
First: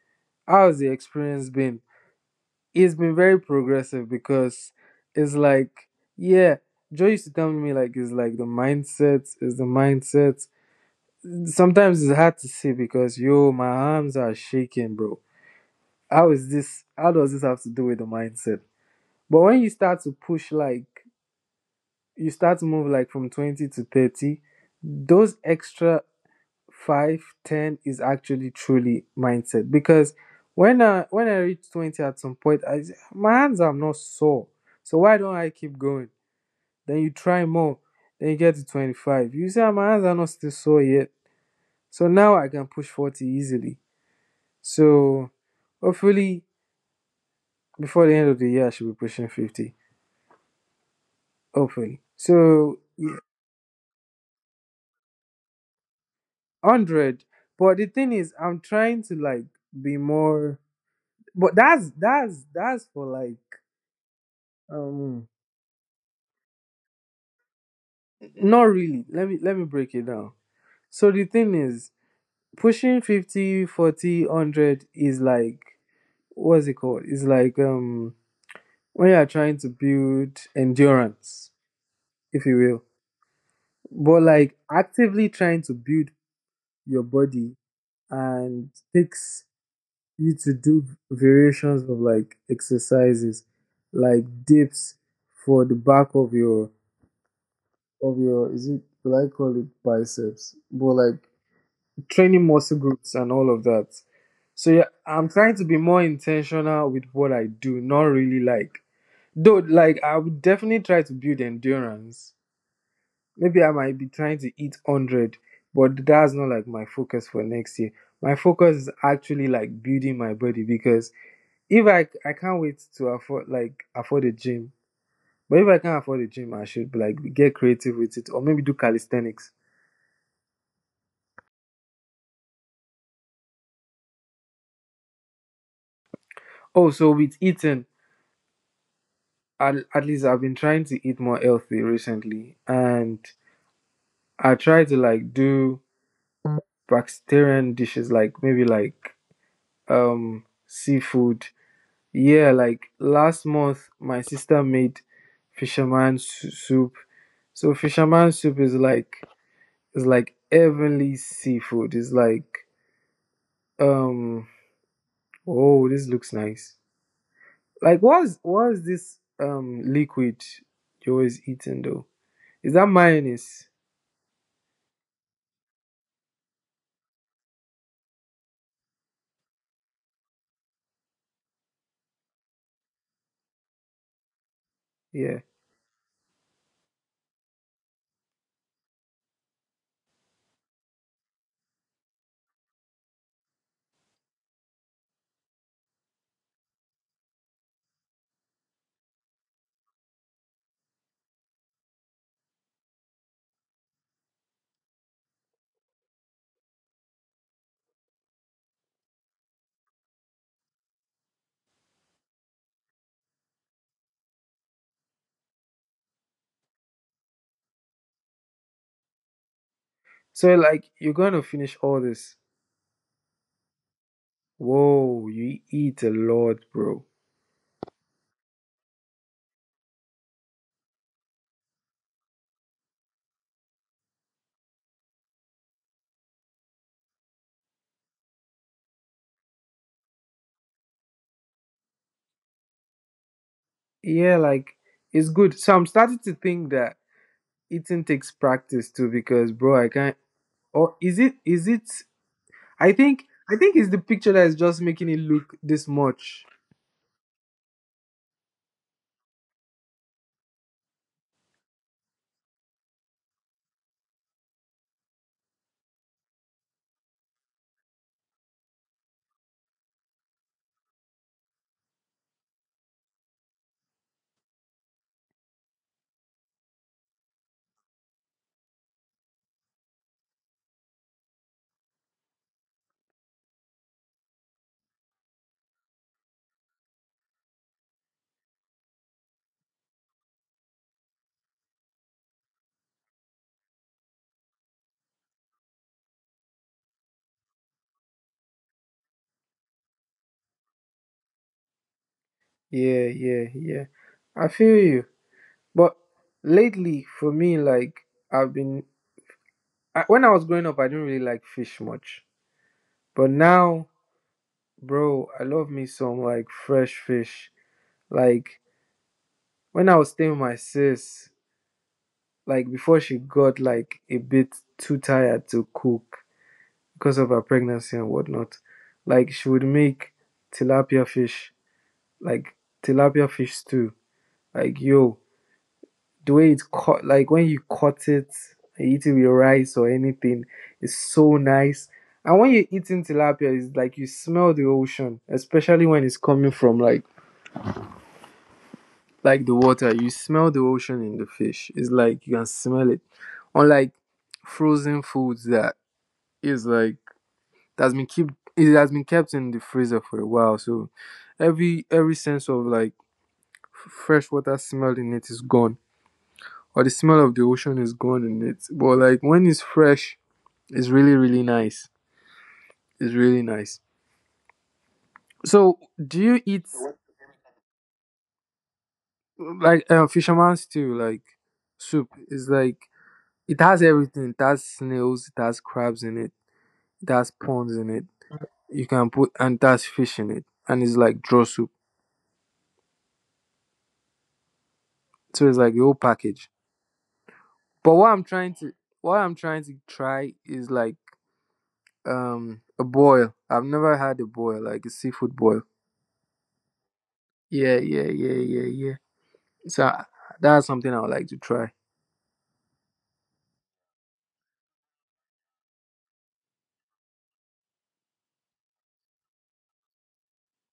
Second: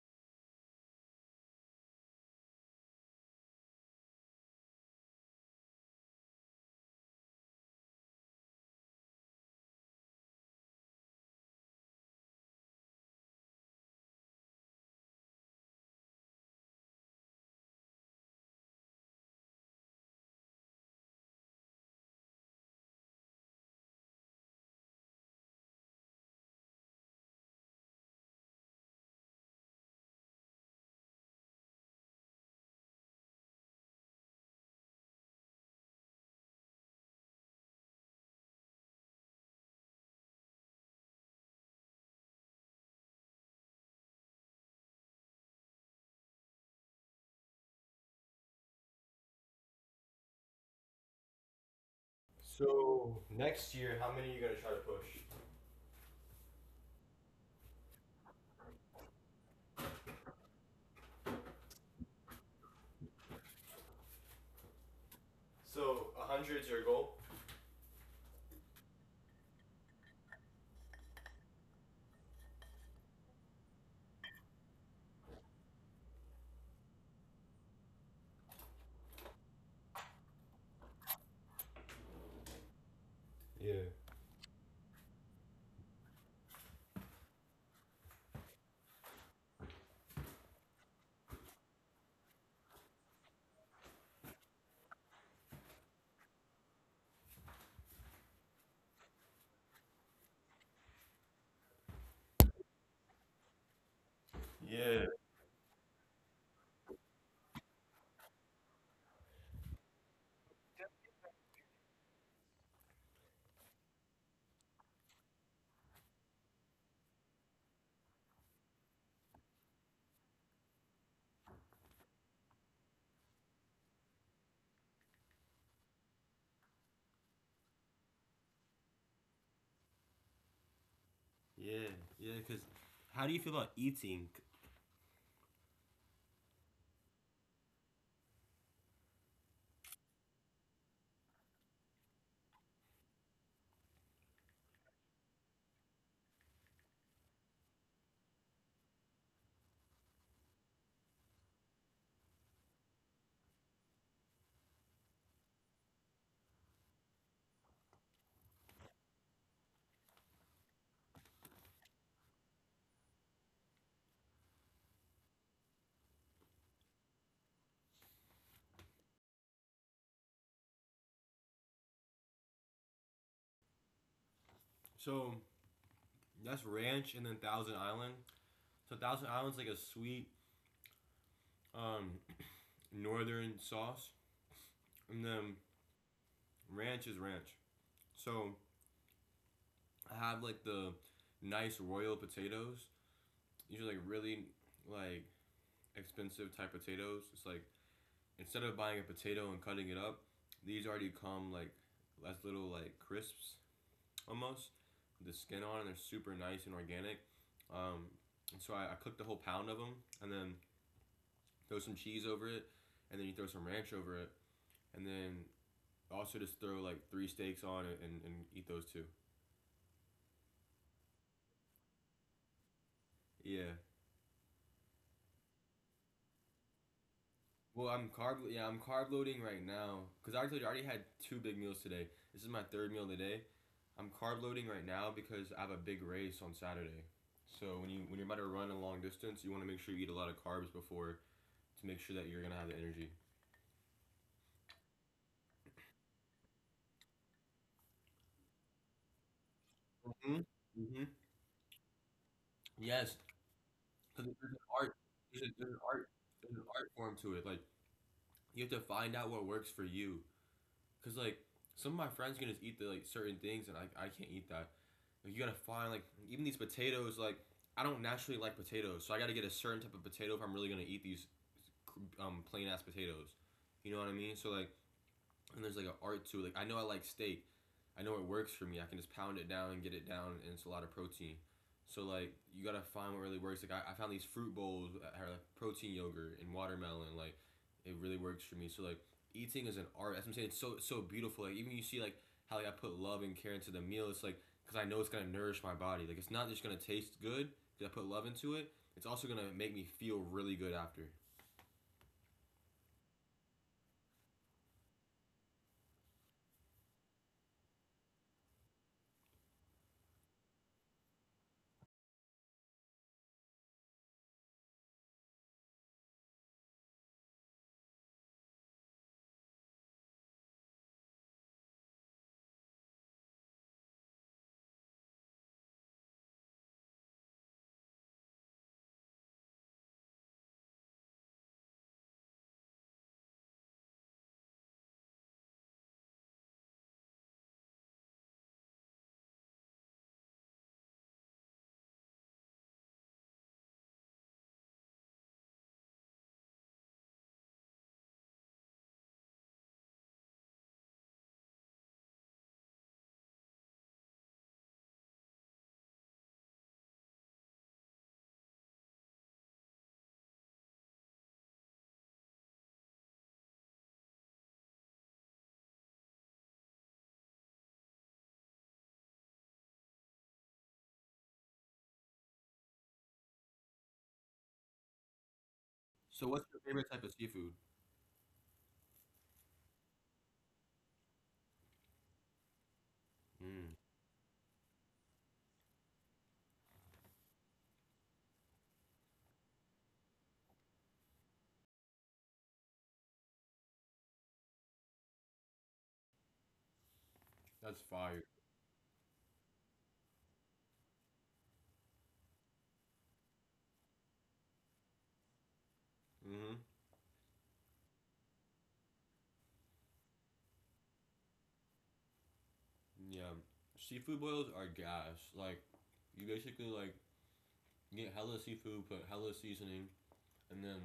Speaker 2: how's the experience been? It's been very progressive because it's like yeah. Joe used to tell me like it's like the mindset is the mindset. Sometimes it's hard to see because yo, my arms are shaking, bro, how is this, how does this have to do with the mindset, but when you start to push like you start to move like from 20 to 30, those extra 5 10 is actually truly mindset because when i reach 20 at some point i, my hands are not sore, so why don't I keep going, then you try more, then you get to 25, you say "Ah, my hands are not still sore yet, so now I can push 40 easily, so hopefully before the end of the year I should be pushing 50, hopefully. So
Speaker 1: So next year, how many are you gonna try to push?
Speaker 2: 100. But the thing is, I'm trying to like be more. But that's for like um.
Speaker 1: So 100 is your goal.
Speaker 2: Not really. Let me break it down. So the thing is, pushing 50, 40, hundred is like what's it called? It's like when you are trying to build endurance, if you will.
Speaker 1: Yeah.
Speaker 2: But like actively trying to build your body and takes you to do variations of like exercises like dips for the back of your is it, will I call it biceps? But like training muscle groups and all of that. So yeah,
Speaker 1: Yeah.
Speaker 2: I'm trying to be more intentional with what I do, not really like though like I would definitely try to build endurance. Maybe I might be trying to eat 100, but that's not like my focus for next year. My focus is actually like building my body because if I can't wait to afford a gym, but if I can't afford a gym, I should like get creative with it or maybe do calisthenics.
Speaker 1: Yeah. Yeah. Cause how do you feel about eating?
Speaker 2: Oh, so with eating, at least I've been trying to eat more healthy recently, and I try to like do vegetarian dishes, like maybe like seafood. Yeah, like last month my sister made fisherman soup. So fisherman soup is like heavenly seafood. It's like Um. Oh, this looks nice. Like, what's this liquid you're always eating though? Is that mayonnaise?
Speaker 1: So that's ranch and then Thousand Island. So Thousand Island's like a sweet um northern sauce, and then
Speaker 2: Yeah.
Speaker 1: Ranch is ranch. So I have like the nice royal potatoes. These are like really like expensive type potatoes. It's like instead of buying a potato and cutting it up, these already come like as little like crisps almost. The skin on and they're super nice and organic. Um, and so I cooked a whole pound of them and then throw some cheese over it and then you throw some ranch over it and then also just throw like three steaks on it and eat those too.
Speaker 2: So like, you're gonna finish all this.
Speaker 1: Yeah,
Speaker 2: Whoa, you eat a lot, bro.
Speaker 1: Well, I'm carb. Yeah, I'm carb loading right now because I told you I already had two big meals today. This is my third meal today. I'm carb loading right now because I have a big race on Saturday. So when you're about to run a long distance, you want to make sure you eat a lot of carbs before to make sure that you're gonna have the energy.
Speaker 2: Yeah, like it's good. So I'm starting to think that eating takes practice too, because bro, I
Speaker 1: Hmm.
Speaker 2: can't.
Speaker 1: Hmm.
Speaker 2: Or is it? Is it?
Speaker 1: Yes,
Speaker 2: I think. I think
Speaker 1: because
Speaker 2: it's the
Speaker 1: there's an
Speaker 2: picture that
Speaker 1: art.
Speaker 2: is just
Speaker 1: There's, a,
Speaker 2: making it
Speaker 1: there's an
Speaker 2: look
Speaker 1: art.
Speaker 2: this
Speaker 1: There's an art
Speaker 2: much.
Speaker 1: form to it. Like you have to find out what works for you. Cause like some of my friends can just eat the like certain things, and I can't eat that. Like, you gotta find like even these potatoes. Like I don't naturally like potatoes, so I gotta get a certain type of potato if I'm really gonna eat these plain ass potatoes. You know what I mean? So like and there's like an art to it. Like I know I like steak, I know it works for me. I can just pound it down and get it down, and it's a lot of protein. So like you gotta find what really works. Like I found these fruit bowls that have like protein yogurt and watermelon. Like it really works for me. So like eating is an art. That's what I'm saying. It's so so beautiful. Like even you see like how like I put love and care into the meal. It's like because I know it's gonna nourish my body. Like it's not just gonna taste good because I put love into it. It's also gonna make me feel really good after.
Speaker 2: Yeah, yeah, yeah. I feel you. But lately, for me, I've been when I was growing up, I didn't really like fish much. But now, bro, I love me some like fresh fish. Like when I was staying with my sis, like before she got like a bit too tired to cook because of her pregnancy and whatnot, like she would make tilapia fish, like tilapia fish stew. Like yo, the way it's cut, like when you cut it and eat it with rice or anything, it's so nice. And when you're eating tilapia, it's like you smell the ocean, especially when it's coming from like the water. You smell the ocean in the fish. It's like you can smell it. Unlike frozen foods that is like that's been kept it has been kept in the freezer for a while. So every sense of like fresh water smell in it is gone. Or the smell of the ocean is gone in it. But like when it's fresh, it's really, really nice. It's really nice. So, do
Speaker 1: So
Speaker 2: you
Speaker 1: what's your
Speaker 2: eat
Speaker 1: favorite type of seafood?
Speaker 2: like fisherman's stew, like soup? It's like it
Speaker 1: Mm,
Speaker 2: has everything. It has snails. It has crabs in it. It has prawns in it. You can put and it has fish in it, and it's like draw soup. So it's like the whole package.
Speaker 1: that's
Speaker 2: But
Speaker 1: fire.
Speaker 2: what I'm trying to try is like a boil. I've never had a boil, like a seafood boil.
Speaker 1: Hmm.
Speaker 2: Yeah, yeah, yeah, yeah, yeah. So that's something I would like to try.
Speaker 1: Yeah, seafood boils are gas. Like, you basically like get hella seafood, put hella seasoning, and then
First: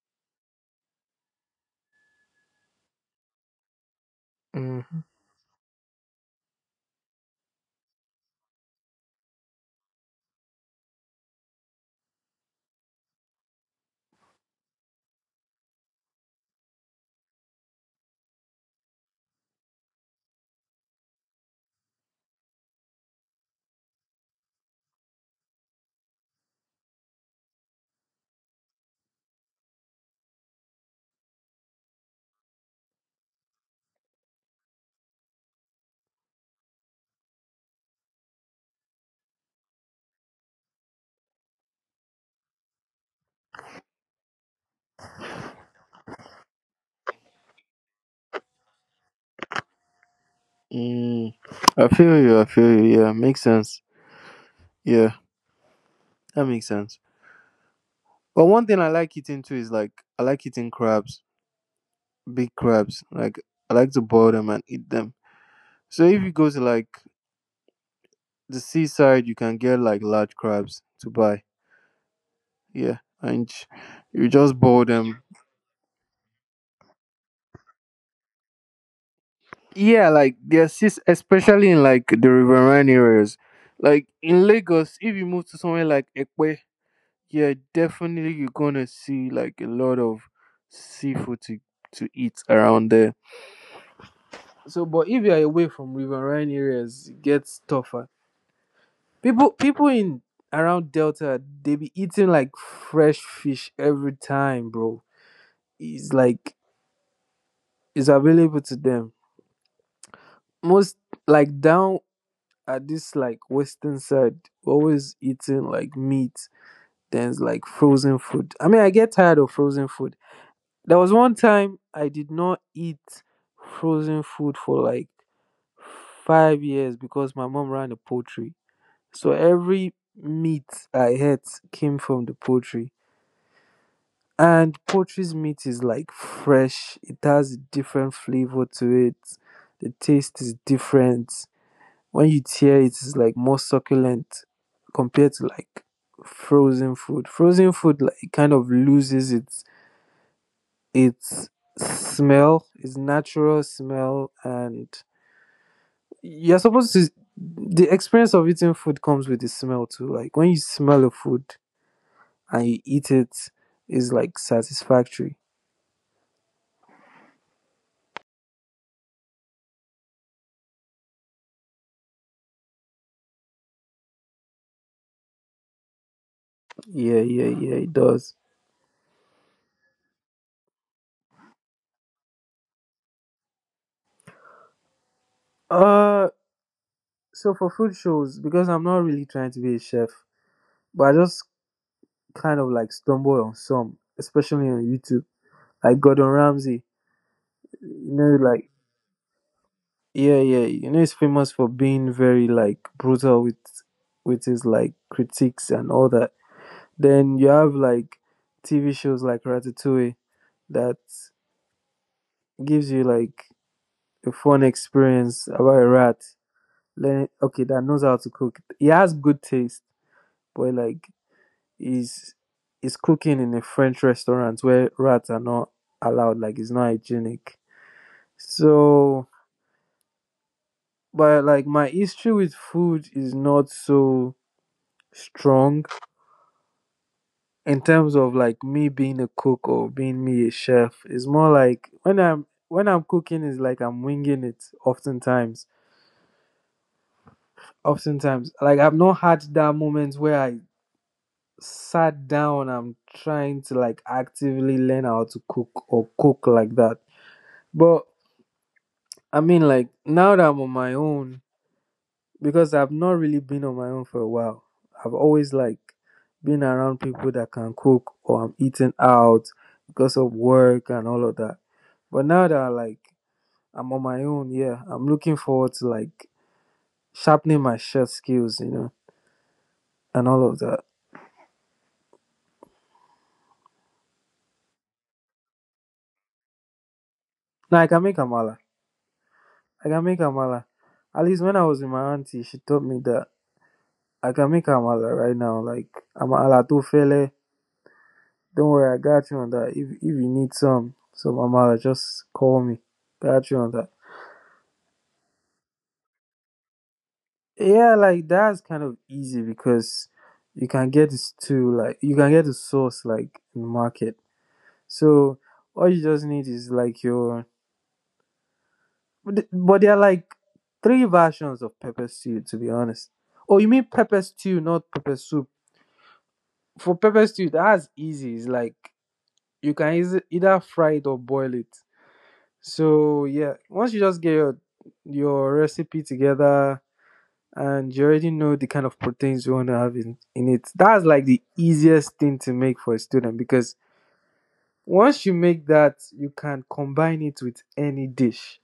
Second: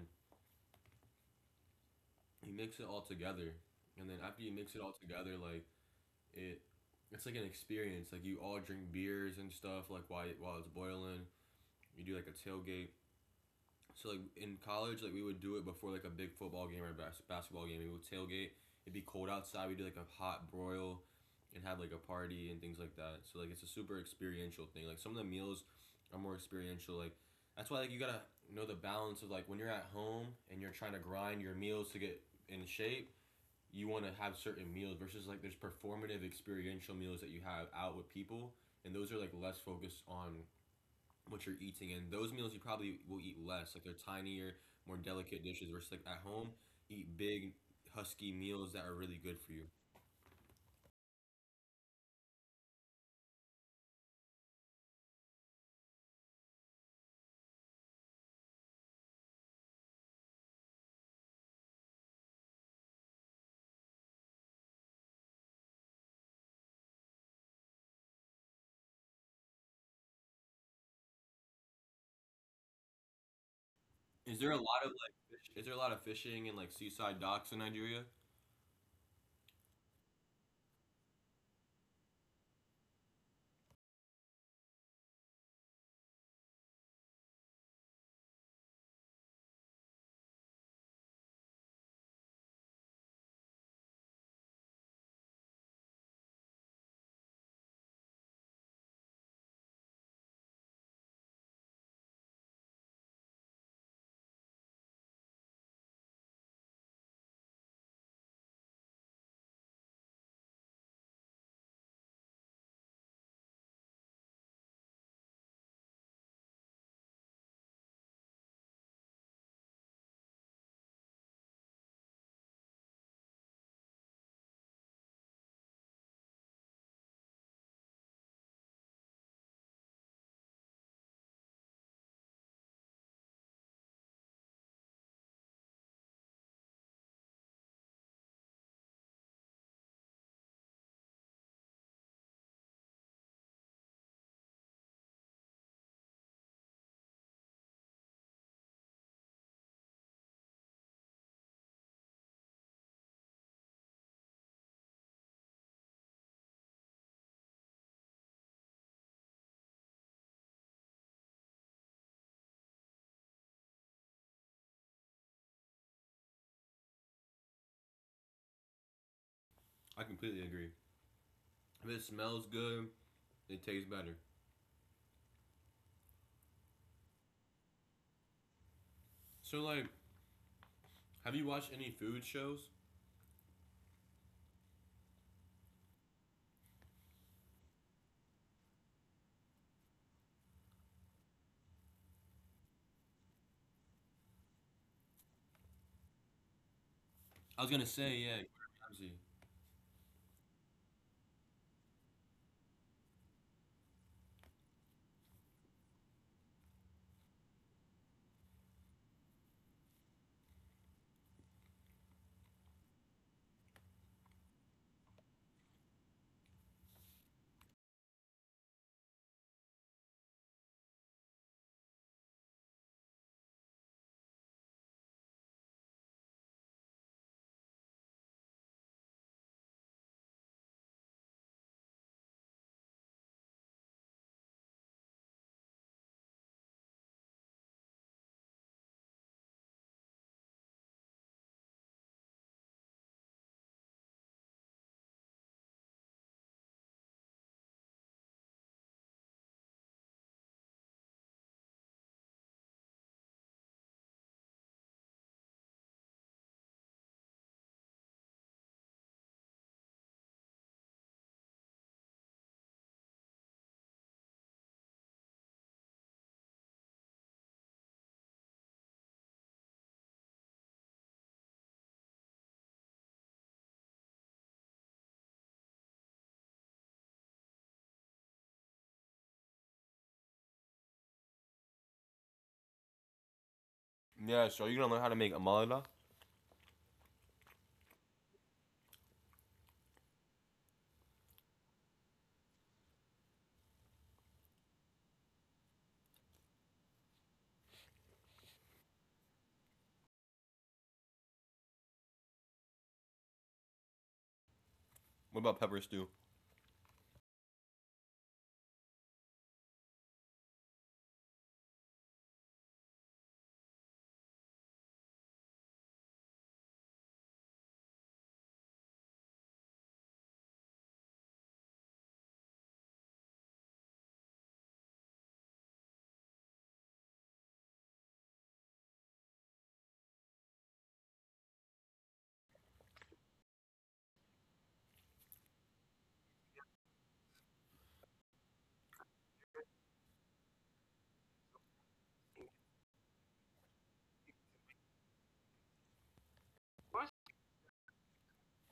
Speaker 1: you mix it all together. And then after you mix it all
Speaker 2: Mm.
Speaker 1: together, like it, it's like an experience. Like you all drink beers and stuff. Like while it's boiling, you do like a tailgate. So like in college, like we would do it before like a big football game or bas- basketball game. We would tailgate. It'd be cold outside. We'd do like a hot broil, and have like a party and things like that. So like it's a super experiential thing. Like some of the meals are more experiential. Like that's why like you gotta know the balance of like when you're at home and you're trying to grind your meals to get in shape. You want to have certain meals versus like there's performative experiential meals that you have out with people, and those are like less focused on what you're eating. And those meals you probably will eat less. Like they're tinier, more delicate dishes versus like at home, eat big, husky meals that are really good for you.
Speaker 2: Mm, I feel you. I feel you. Yeah, makes sense. Yeah, that makes sense. But one thing I like eating too is like I like eating crabs, big crabs. Like I like to boil them and eat them. So if you go to like the seaside, you can get like large crabs to buy. Yeah, and you
Speaker 1: Is there a
Speaker 2: just
Speaker 1: lot
Speaker 2: boil
Speaker 1: of like
Speaker 2: them.
Speaker 1: fish, is there a lot of fishing and like seaside docks in Nigeria?
Speaker 2: Yeah, like there's sis especially in like the riverine areas. Like in Lagos, if you move to somewhere like Ekpe, yeah, definitely you're gonna see like a lot of seafood to eat around there. So, but if you are away from riverine areas, it gets tougher. People in around Delta, they be eating like fresh fish every time, bro. It's like it's available to them. Most like down at this like western side, always eating like meat. Then it's like frozen food. I mean, I get tired of frozen food. There was one time I did not eat frozen food for like 5 years because my mom ran a poultry. So every meat I had came from the poultry. And poultry's meat is like fresh, it has a different flavor to it. The taste is different. When you tear it, it's like more succulent compared to like frozen food. Frozen food like kind of loses its smell, its natural smell, and you're supposed to. The experience of eating food comes with the smell too. Like when you smell a food and you eat it, is like satisfactory.
Speaker 1: I completely agree. If it smells good, it tastes better.
Speaker 2: Yeah, yeah, yeah, it does.
Speaker 1: So like, have you watched any food shows?
Speaker 2: Uh, so for food shows, because I'm not really trying to be a chef, but I just kind of like stumble on some, especially on YouTube, like Gordon Ramsay.
Speaker 1: I was gonna
Speaker 2: You
Speaker 1: say yeah.
Speaker 2: know, like
Speaker 1: Gordon Ramsay.
Speaker 2: yeah, yeah. You know, he's famous for being very like brutal with his like critiques and all that. Then you have like TV shows like Ratatouille that gives you like a fun experience about a rat. Learn okay, that knows how to cook. He has good taste, but like he's he's cooking in a French restaurant where rats are not allowed. Like it's not hygienic. So, but like my history with food is not so strong in terms of like me being a cook or being me a chef. It's more like when I'm cooking is like I'm winging it oftentimes. Oftentimes. Like I've not had that moment where I sat down I'm trying to like actively learn how to cook or cook like that. But I mean like now that I'm on my own because I've not really been on my own for a while. I've always like been around people that can cook or I'm eating out because of work and all of that. But now that I'm on my own, yeah, I'm looking forward to like sharpening my chef skills, you know, and all of that.
Speaker 1: Yeah, so you're gonna learn how to make amala.
Speaker 2: Now I can make amala. I can make amala. At least when I was with my auntie, she taught me that I can make amala right now. Like amala to fele, don't worry, I got you on that. If you need some amala, just call me. Got you on that.
Speaker 1: What about pepper stew?
Speaker 2: Yeah, like that's kind of easy because you can get this too. Like you can get the sauce, like in the market. So all you just need is like your. But there are like 3 versions of pepper stew to be honest. Oh, you mean pepper stew, not pepper soup? For pepper stew, that's easy. It's like you can either fry it or boil it. So yeah, once you just get your recipe together and you already know the kind of proteins you want to have in it, that's like the easiest thing to make for a student because once you make that, you can combine it with any dish.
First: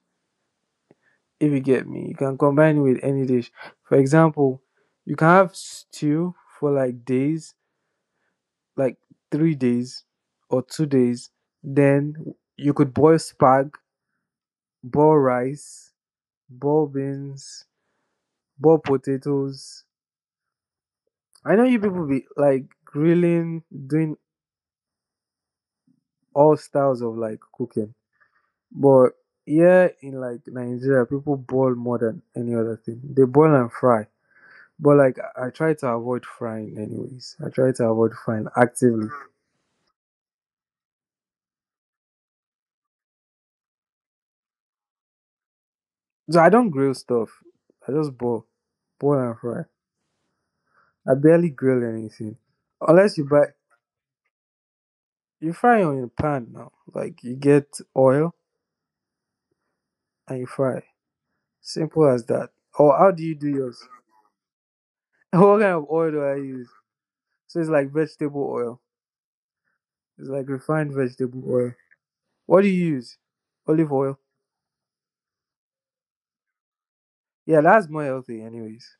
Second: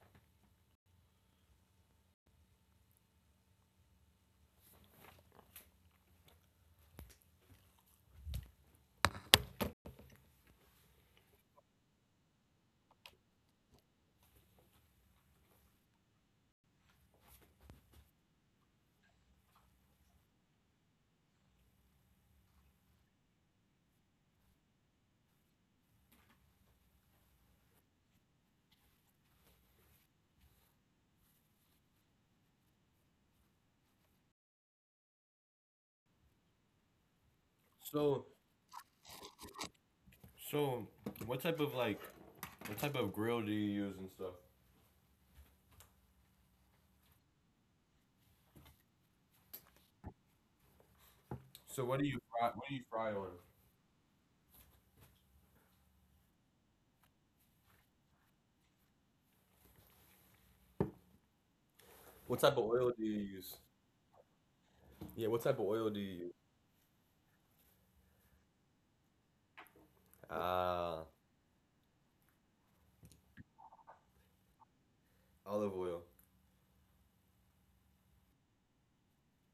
Speaker 2: If you get me, you can combine it with any dish. For example, you can have stew for like days, like 3 days or 2 days. Then you could boil spag, boil rice, boil beans, boiled potatoes. I know you people be like grilling, doing all styles of like cooking, but here in like Nigeria, people boil more than any other thing. They boil and fry, but like I try to avoid frying, anyways. I
Speaker 1: So,
Speaker 2: try to avoid frying actively.
Speaker 1: so what type of like, what type of grill do you use and stuff?
Speaker 2: So I don't grill stuff. I just boil, boil and fry. I
Speaker 1: So what do
Speaker 2: barely
Speaker 1: you
Speaker 2: grill
Speaker 1: fry? What do you
Speaker 2: anything
Speaker 1: fry on?
Speaker 2: unless you buy. You fry on your pan now. Like you get oil and you fry.
Speaker 1: What type of
Speaker 2: Simple as
Speaker 1: oil do
Speaker 2: that.
Speaker 1: you use?
Speaker 2: Or how do you do yours?
Speaker 1: Yeah, what type of oil do you
Speaker 2: What
Speaker 1: use?
Speaker 2: kind of oil do I use? So it's like vegetable oil. It's
Speaker 1: Ah,
Speaker 2: like refined vegetable oil. What do you use? Olive oil.
Speaker 1: olive oil.
Speaker 2: Yeah, that's more healthy, anyways.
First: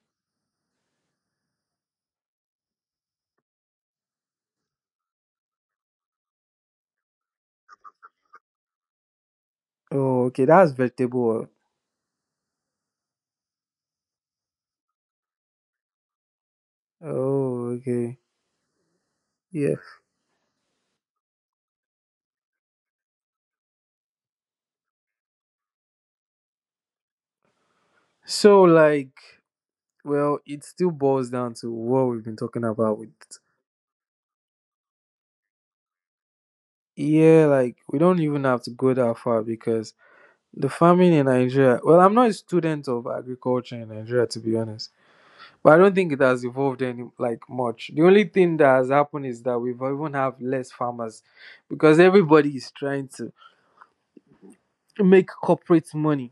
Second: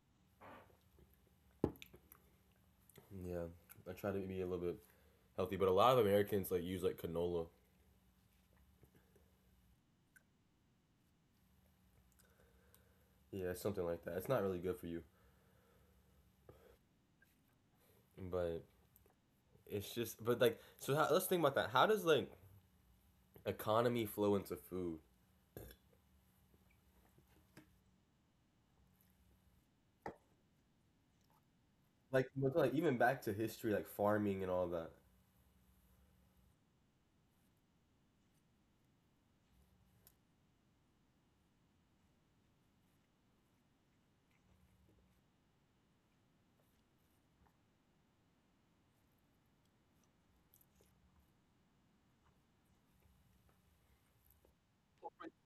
Speaker 1: Yeah, I try to be a little bit healthy, but a lot of Americans like use like canola.
Speaker 2: Oh, okay, that's vegetable oil.
Speaker 1: Yeah, something like that. It's not really good for you,
Speaker 2: Oh, okay.
Speaker 1: but
Speaker 2: Yeah.
Speaker 1: it's just but like so. How, let's think about that. How does like economy flow into food?
Speaker 2: So, like, well, it still boils down to what we've been talking about.
Speaker 1: Like
Speaker 2: With
Speaker 1: but, like even back to history, like farming and all that.
Speaker 2: yeah, like we don't even have to go that far because the farming in Nigeria. Well, I'm not a student of agriculture in Nigeria, to be honest. But I don't think it has evolved any like much. The only thing that has happened is that we've even have less farmers because everybody is trying to make corporate money.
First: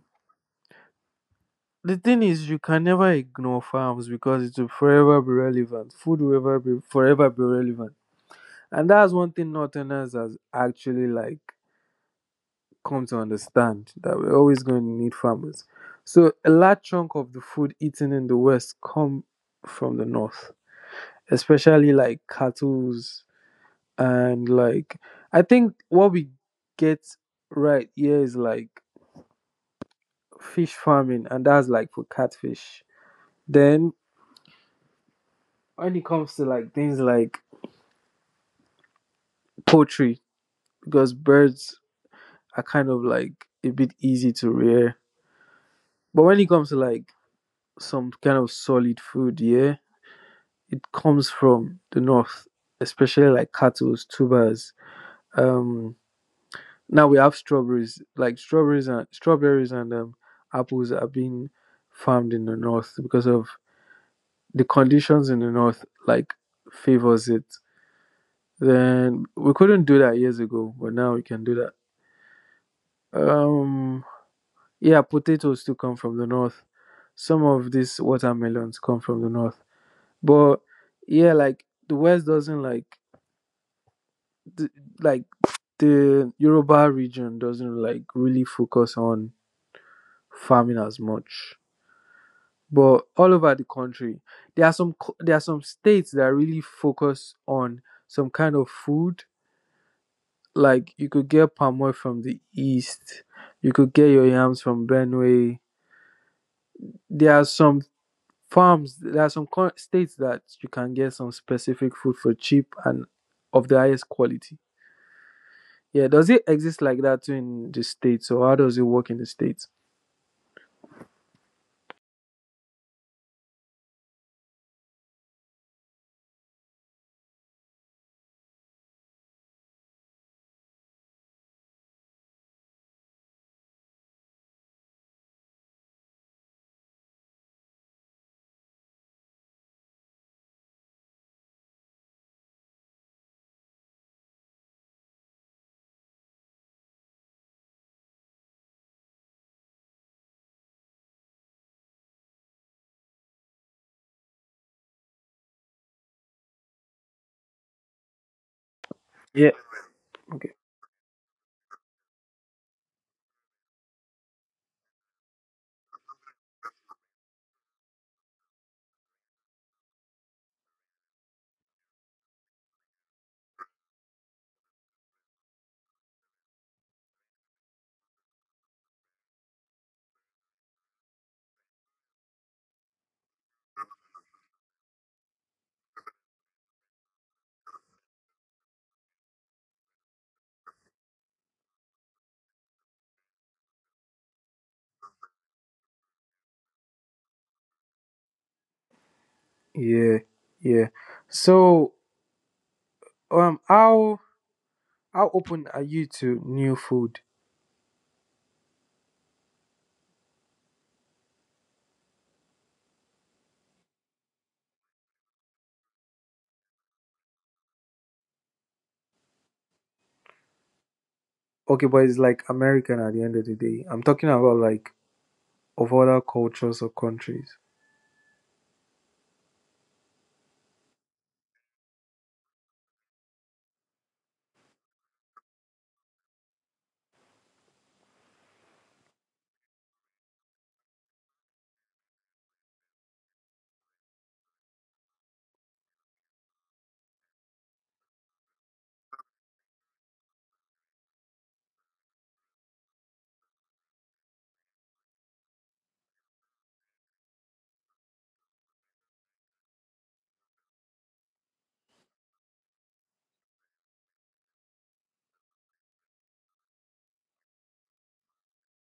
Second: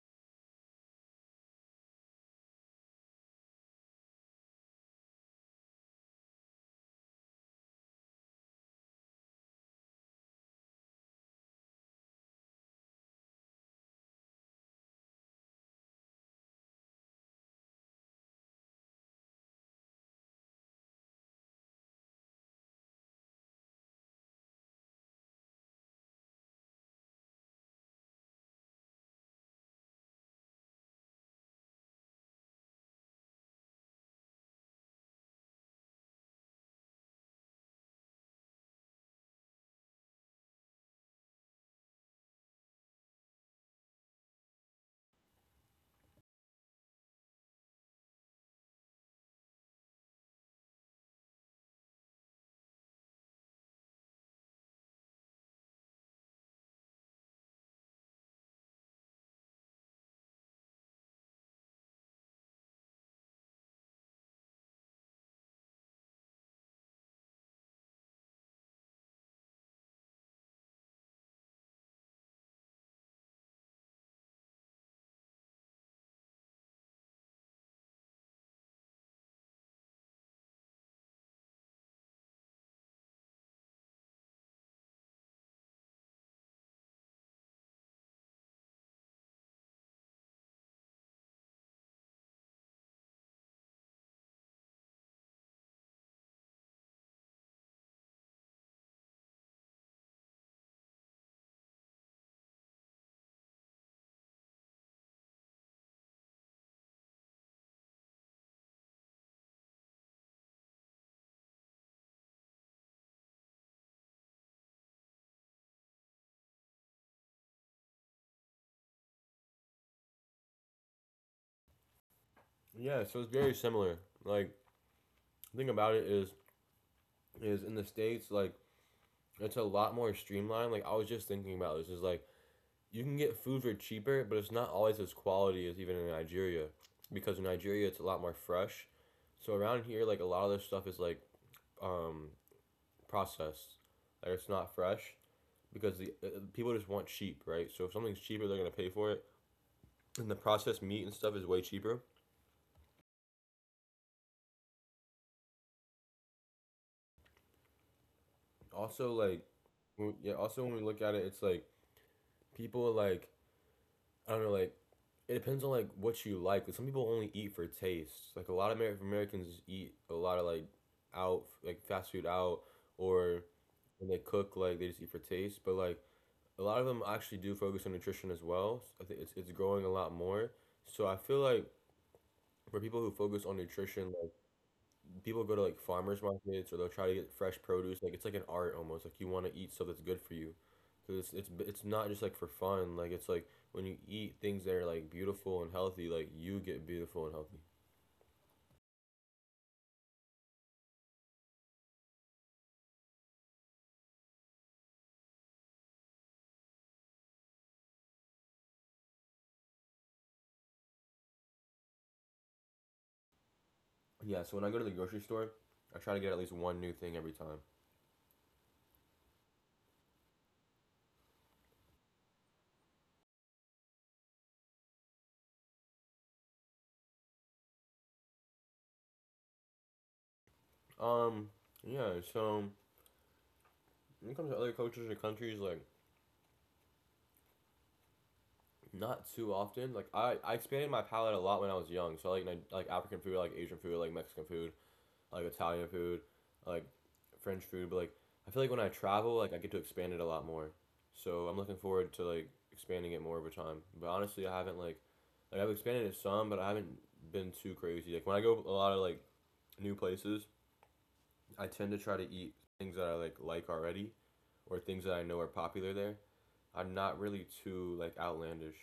Speaker 2: The thing is you can never ignore farms because it will forever be relevant. Food will ever be forever be relevant. And that's one thing Northerners has actually like come to understand that we're always going to need farmers. So a large chunk of the food eaten in the West come from the north. Especially like cattle's and like I think what we get right here is like fish farming and that's like for catfish then when it comes to like things like poultry because birds are kind of like a bit easy to rear but when it comes to like some kind of solid food yeah it comes from the north especially like cattle tubers um now we have strawberries, like strawberries and strawberries and apples are being farmed in the north because of the conditions in the north like favors it. Then we couldn't do that years ago, but now we can do that. Um, yeah, potatoes too come from the north. Some of these watermelons come from the north, but yeah, like the west doesn't the, like the Yoruba region doesn't like really focus on farming as much. But all over the country, there are there are some states that really focus on some kind of food, like you could get palm oil from the East, you could get your yams from Benue. There are some farms, there are some co- states that you can get some specific food for cheap and of the highest quality. Yeah, does it exist like that too in the States, or how does it work in the States?
Speaker 1: Yeah, so it's very similar. Like the thing about it is in the states like it's a lot more streamlined. Like I was just thinking about this is like you can get food for cheaper, but it's not always as quality as even in Nigeria, because in Nigeria it's a lot more fresh. So around here, like a lot of this stuff is like um, processed, like it's not fresh because the people just want cheap, right? So if something's cheaper, they're gonna pay for it, and the processed meat and stuff is way cheaper. Also, like,
Speaker 2: Yeah.
Speaker 1: yeah.
Speaker 2: Okay.
Speaker 1: Also, when we look at it, it's like people like I don't know, like it depends on like what you like. Like, some people only eat for taste. Like a lot of Americans eat a lot of like out like fast food out or when they cook like they just eat for taste. But like a lot of them actually do focus on nutrition as well. I think it's growing a lot more. So I feel like for people who focus on nutrition, like people go to like farmers markets or they'll try to get fresh produce. Like it's like an art almost. Like you want to eat stuff that's good for you. Cause it's not just like for fun. Like it's like when you eat things that are like beautiful and healthy, like you get beautiful and healthy.
Speaker 2: Yeah, yeah. So, um how How open are you to new food?
Speaker 1: Yeah, so when I go to the grocery store, I try to get at least one new thing every time.
Speaker 2: Okay, but it's like American at the end of the day. I'm talking about like of other cultures or countries.
Speaker 1: Um, yeah, so when it comes to other cultures or countries, like not too often. Like I expanded my palate a lot when I was young. So I like like African food, I like Asian food, I like Mexican food. Like Italian food, like French food, but like I feel like when I travel, like I get to expand it a lot more. So I'm looking forward to like expanding it more over time. But honestly, I haven't like I've expanded it some, but I haven't been too crazy. Like when I go a lot of like new places, I tend to try to eat things that I like already or things that I know are popular there. I'm not really too like outlandish.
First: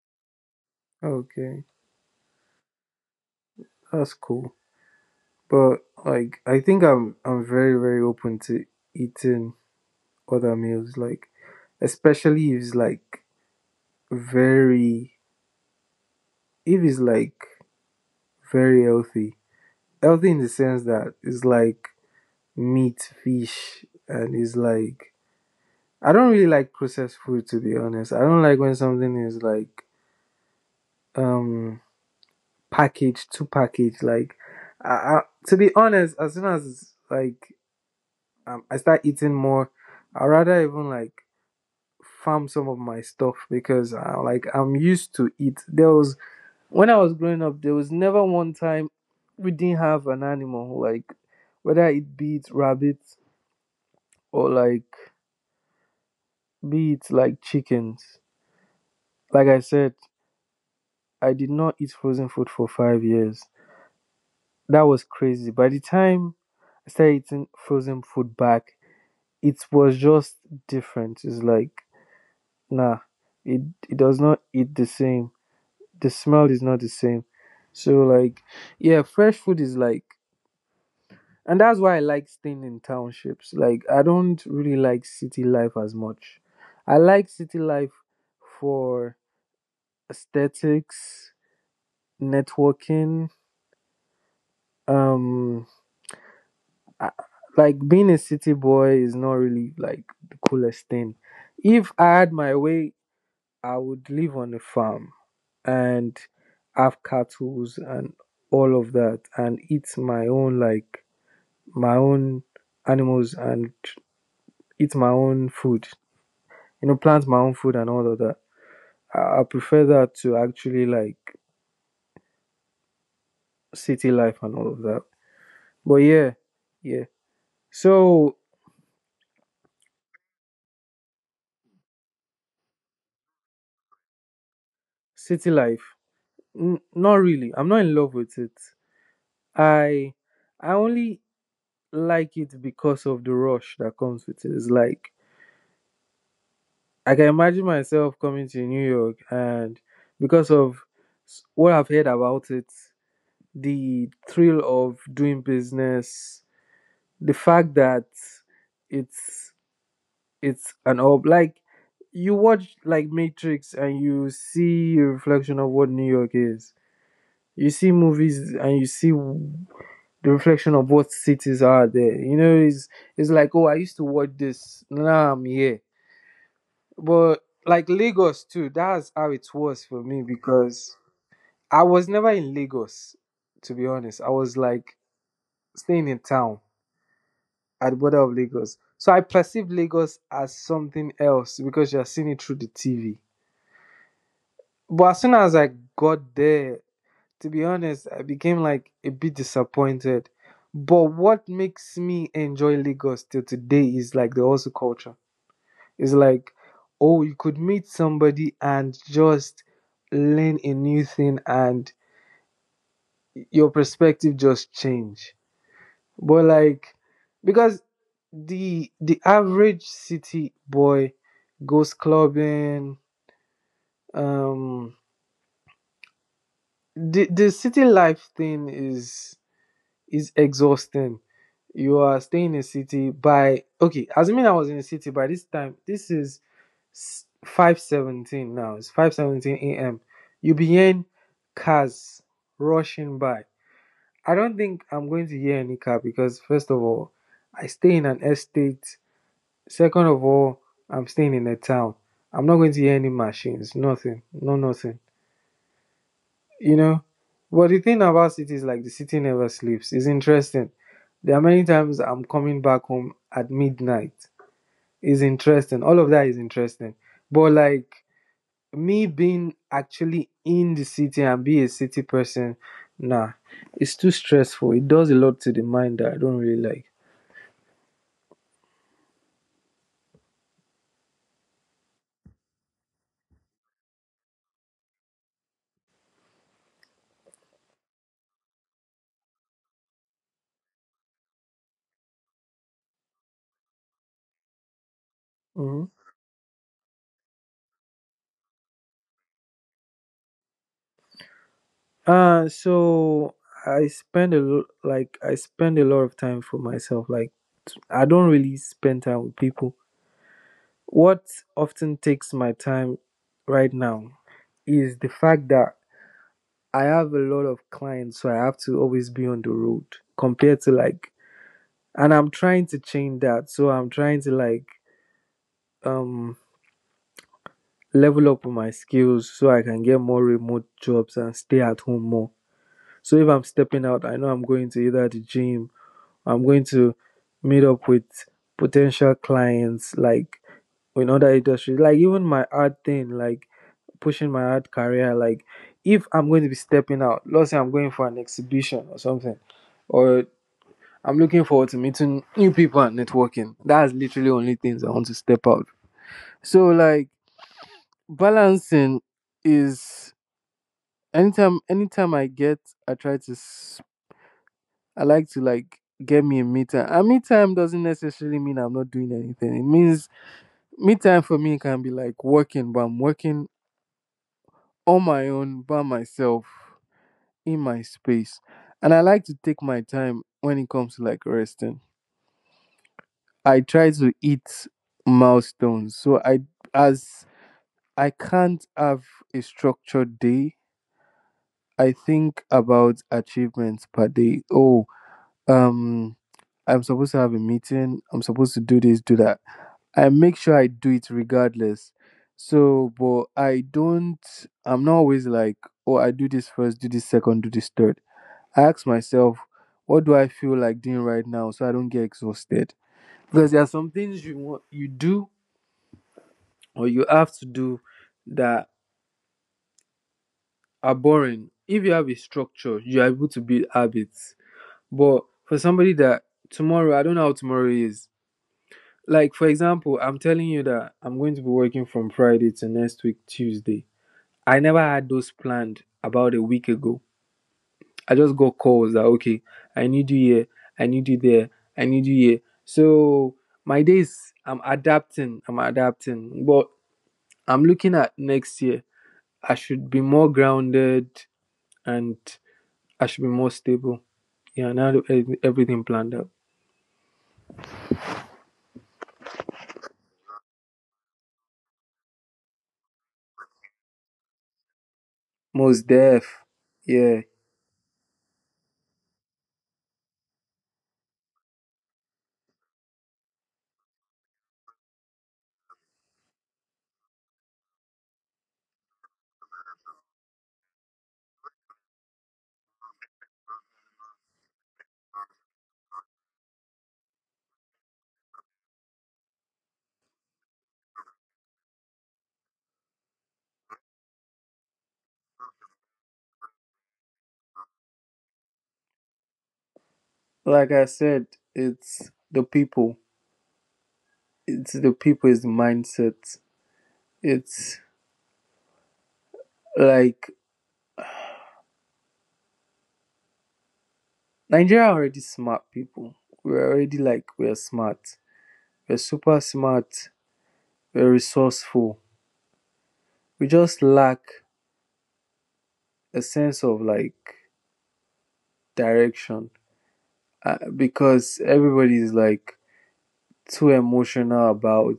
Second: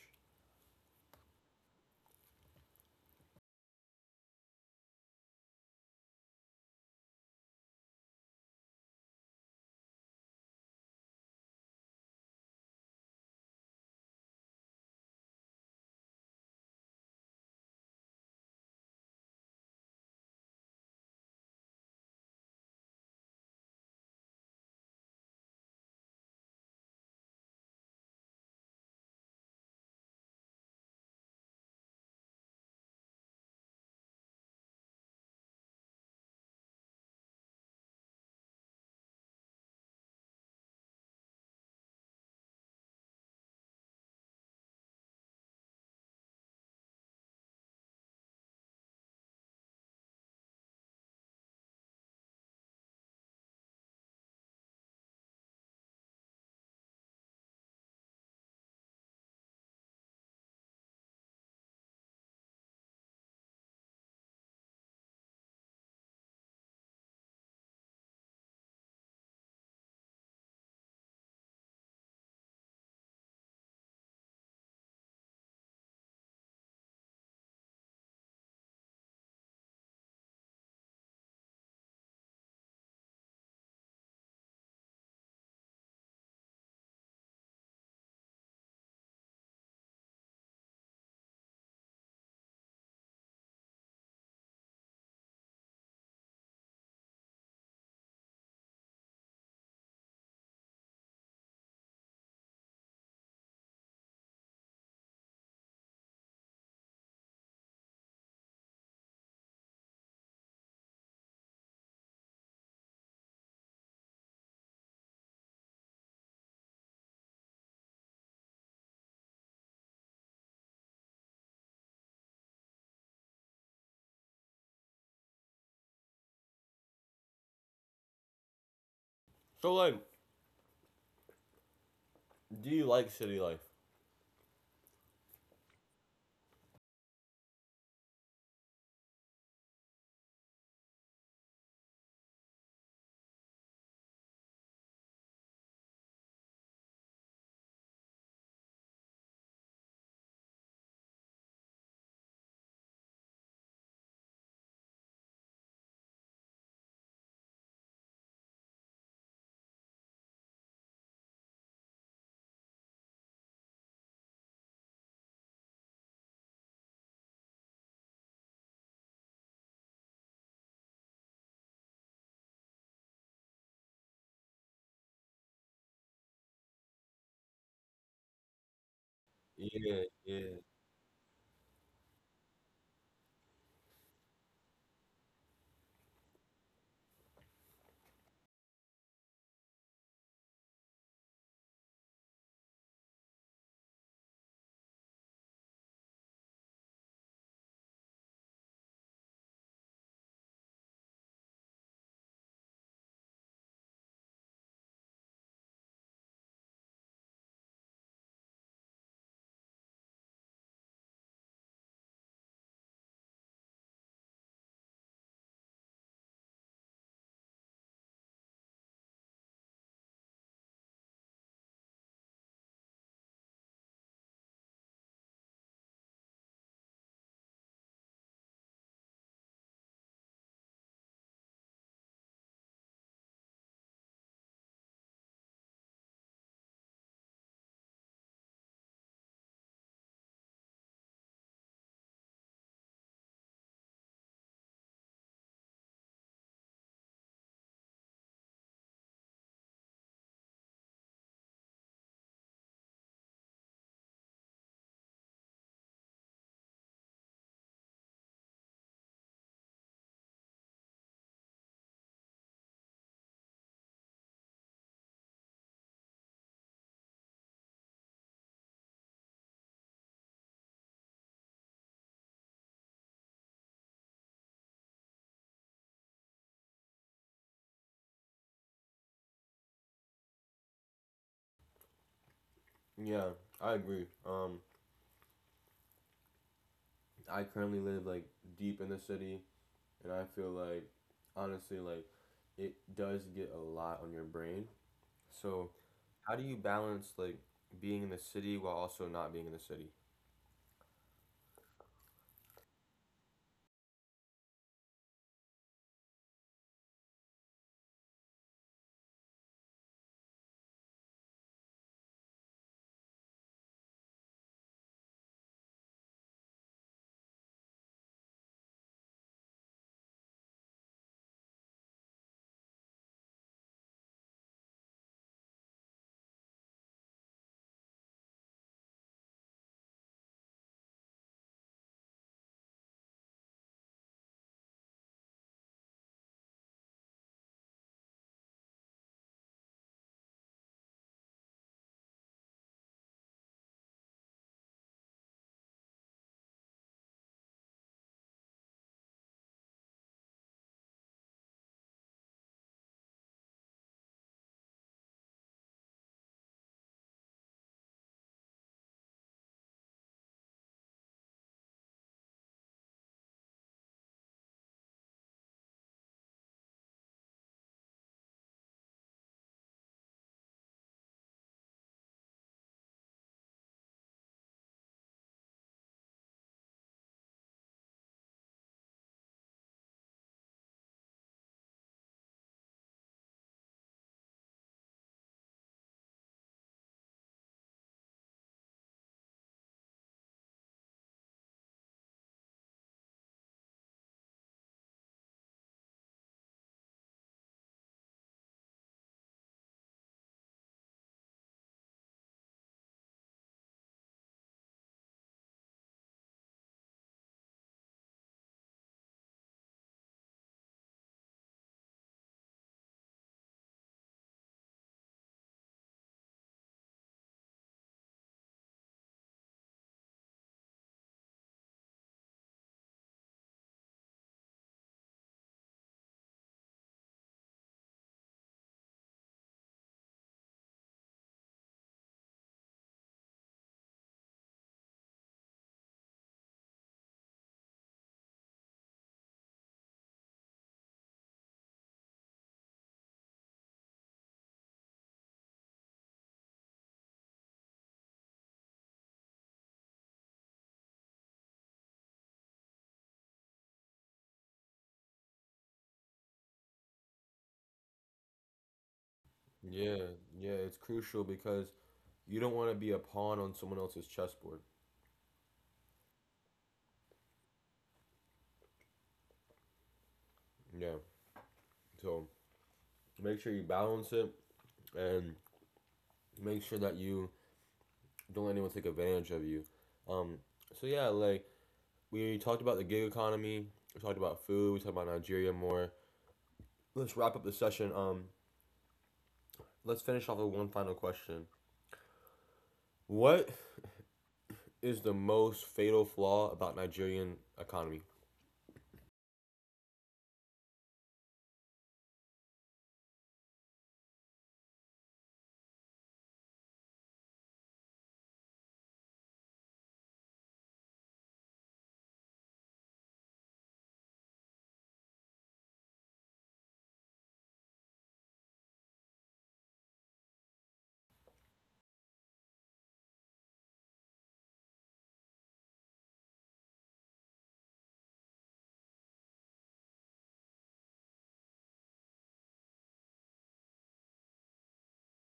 Speaker 2: Okay, that's cool. But like, I think I'm very, very open to eating other meals. Like, especially if it's like very, if it's like very healthy. Healthy in the sense that it's like meat, fish, and it's like, I don't really like processed food, to be honest. I don't like when something is like, um package to package. Like, I, I, to be honest, as soon as like, I start eating more, I rather even like farm some of my stuff, because like, I'm used to it. There was When I was growing up, there was never one time we didn't have an animal, like whether it be it rabbits, or like be it like chickens. Like I said, I did not eat frozen food for 5 years. That was crazy. By the time I started eating frozen food back, it was just different. It's like, nah, it it does not eat the same. The smell is not the same. So like, yeah, fresh food is like, and that's why I like staying in townships. Like, I don't really like city life as much. I like city life for aesthetics, networking, um I, like being a city boy is not really like the coolest thing. If I had my way, I would live on a farm and have cattle and all of that, and eat my own, like my own animals, and eat my own food. You know, plant my own food and all of that. I prefer that to actually like city life and all of that. But yeah, yeah. So
Speaker 1: So like, do you like city life?
Speaker 2: city life, not really. I'm not in love with it. I I only like it because of the rush that comes with it. It's like, I can imagine myself coming to New York, and because of what I've heard about it, the thrill of doing business, the fact that it's it's an ob like you watch like Matrix and you see a reflection of what New York is. You see movies and you see the reflection of what cities are there. You know, it's like, oh, I used to watch this. Now I'm here. But like, Lagos too, that's how it was
Speaker 1: Yeah,
Speaker 2: for me,
Speaker 1: yeah,
Speaker 2: because I was never in Lagos, to be honest. I was like staying in town at the border of Lagos. So I perceived Lagos as something else because you're seeing it through the TV. But as soon as I got there, to be honest, I became like a bit disappointed. But what makes me enjoy Lagos till today is like the hustle culture. It's like, oh, you could meet somebody and just learn a new thing and your perspective just change. But like, because the average city boy goes clubbing, um the city life thing is exhausting. You are staying in a city by, okay, assuming I was in a city by this time, this is 5:17 now. It's 5:17 AM. You begin, cars rushing by. I don't think I'm going to hear any car, because first of all, I stay in an estate. Second of all, I'm staying in a town. I'm not going to hear any machines, nothing, no nothing you know. But the thing about city is like the city never sleeps. It's interesting. There are many times I'm coming back home at midnight. It's interesting. All of that is interesting. But like, me being actually in the city and be a city person, nah, it's too stressful. It does a lot to the mind that I don't really like.
Speaker 1: yeah. I agree. I currently live like deep in the city. And I feel like honestly like it does get a lot on your brain. So
Speaker 2: Hmm.
Speaker 1: how do you balance like being in the city while also not being in the city?
Speaker 2: So I spend a like I spend a lot of time for myself. Like, I don't really spend time with people. What often takes my time right now is the fact that I have a lot of clients, so I have to always be on the road compared to, like, and I'm trying to change that. So I'm trying to, like, um level up my skills so I can get more remote jobs and stay at home more. So if I'm stepping out, I know I'm going to either the gym, I'm going to meet up with potential clients, like in other industries, like even my art thing, like pushing my art career. Like, if I'm going to be stepping out, let's say I'm going for an exhibition or something, or I'm looking forward to meeting new people and networking. That's literally only things I want to step out. So like, balancing is, anytime I get, I try to, I like to like get me a me time. A me time doesn't necessarily mean I'm not doing anything. It means me time for me can be like working, but I'm working on my own, by myself, in my space. And I like to take my time when it comes to like resting. I try to eat milestones. So I, as I can't have a structured day, I think about achievements per day. Oh, um I'm supposed to have a meeting. I'm supposed to do this, do that. I make sure I do it regardless. So, but I don't, I'm not always like, oh, I do this first, do this second, do this third. I ask myself, what do I feel like doing right now so I don't get exhausted? Because there are some things you want, you do, or you have to do, that are boring. If you have a structure, you're able to build habits. But for somebody that, tomorrow, I don't know how tomorrow is. Like for example, I'm telling you that I'm going to be working from Friday to next week Tuesday. I never had those planned about a week ago. I just got calls that, okay, I need you here, I need you there, I need you here. So my days, I'm adapting, but I'm looking at next year. I should be more grounded and I should be more stable. Yeah, now everything planned out.
Speaker 1: Yeah, yeah, it's crucial because you don't want to be a pawn on someone else's chessboard.
Speaker 2: Most deaf. Yeah,
Speaker 1: Yeah. So make sure you balance it and make sure that you don't let anyone take advantage of you. Um so yeah, like we talked about the gig economy, we talked about food, we talked about Nigeria more. Let's wrap up the session. Let's finish off with one final question. What is the most fatal flaw about Nigerian economy?
Speaker 2: like I said, it's the people. It's the people. Is the mindset. It's like, Nigeria already smart people. We're already like, we're smart, we're super smart, we're resourceful. We just lack a sense of like direction, because everybody is like too emotional about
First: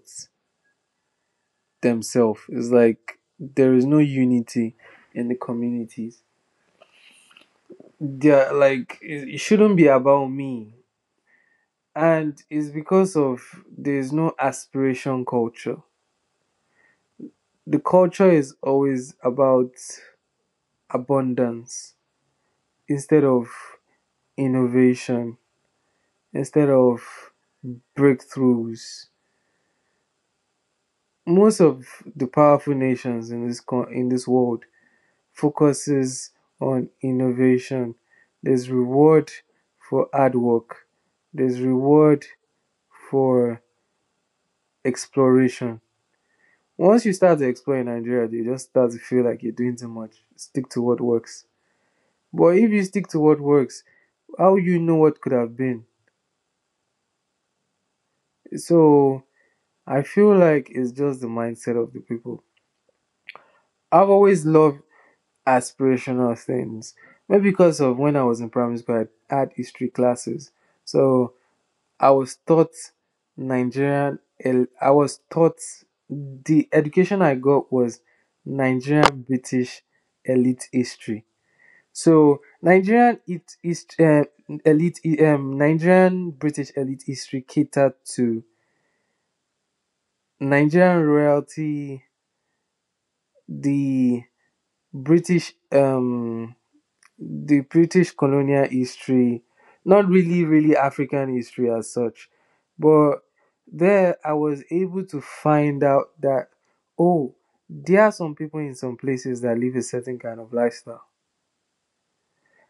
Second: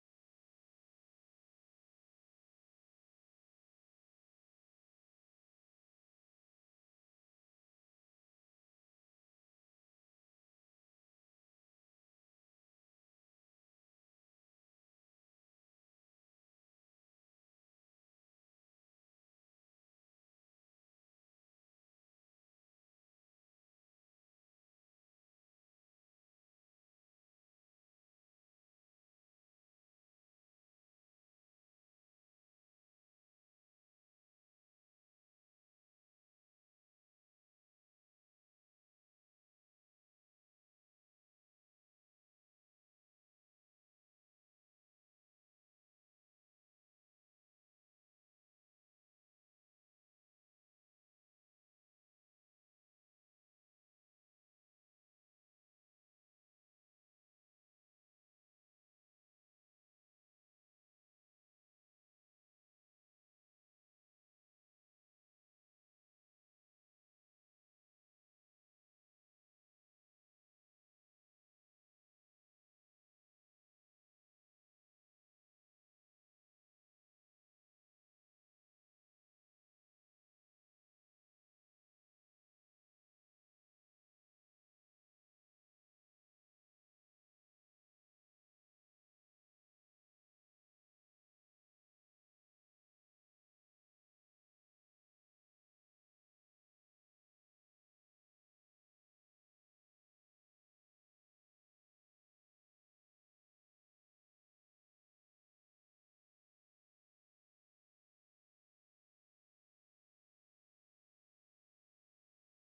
Speaker 2: themselves. It's like there is no unity in the communities. They're like, it shouldn't be about me, and it's because of, there's no aspiration culture. The culture is always about abundance instead of innovation instead of breakthroughs. Most of the powerful nations in in this world focuses on innovation. There's reward for hard work. There's reward for exploration. Once you start to explore in Nigeria, you just start to feel like you're doing too much. Stick to what works. But if you stick to what works, how will you know what could have been? So I feel like it's just the mindset of the people. I've always loved aspirational things. Maybe because of when I was in primary school, I had history classes. So I was taught Nigerian, I was taught, the education I got was Nigerian British elite history. So Nigerian it is, elite Nigerian British elite history catered to Nigerian royalty, the British, the British colonial history, not really, really African history as such, but there I was able to find out that, oh, there are some people in some places that live a certain kind of lifestyle.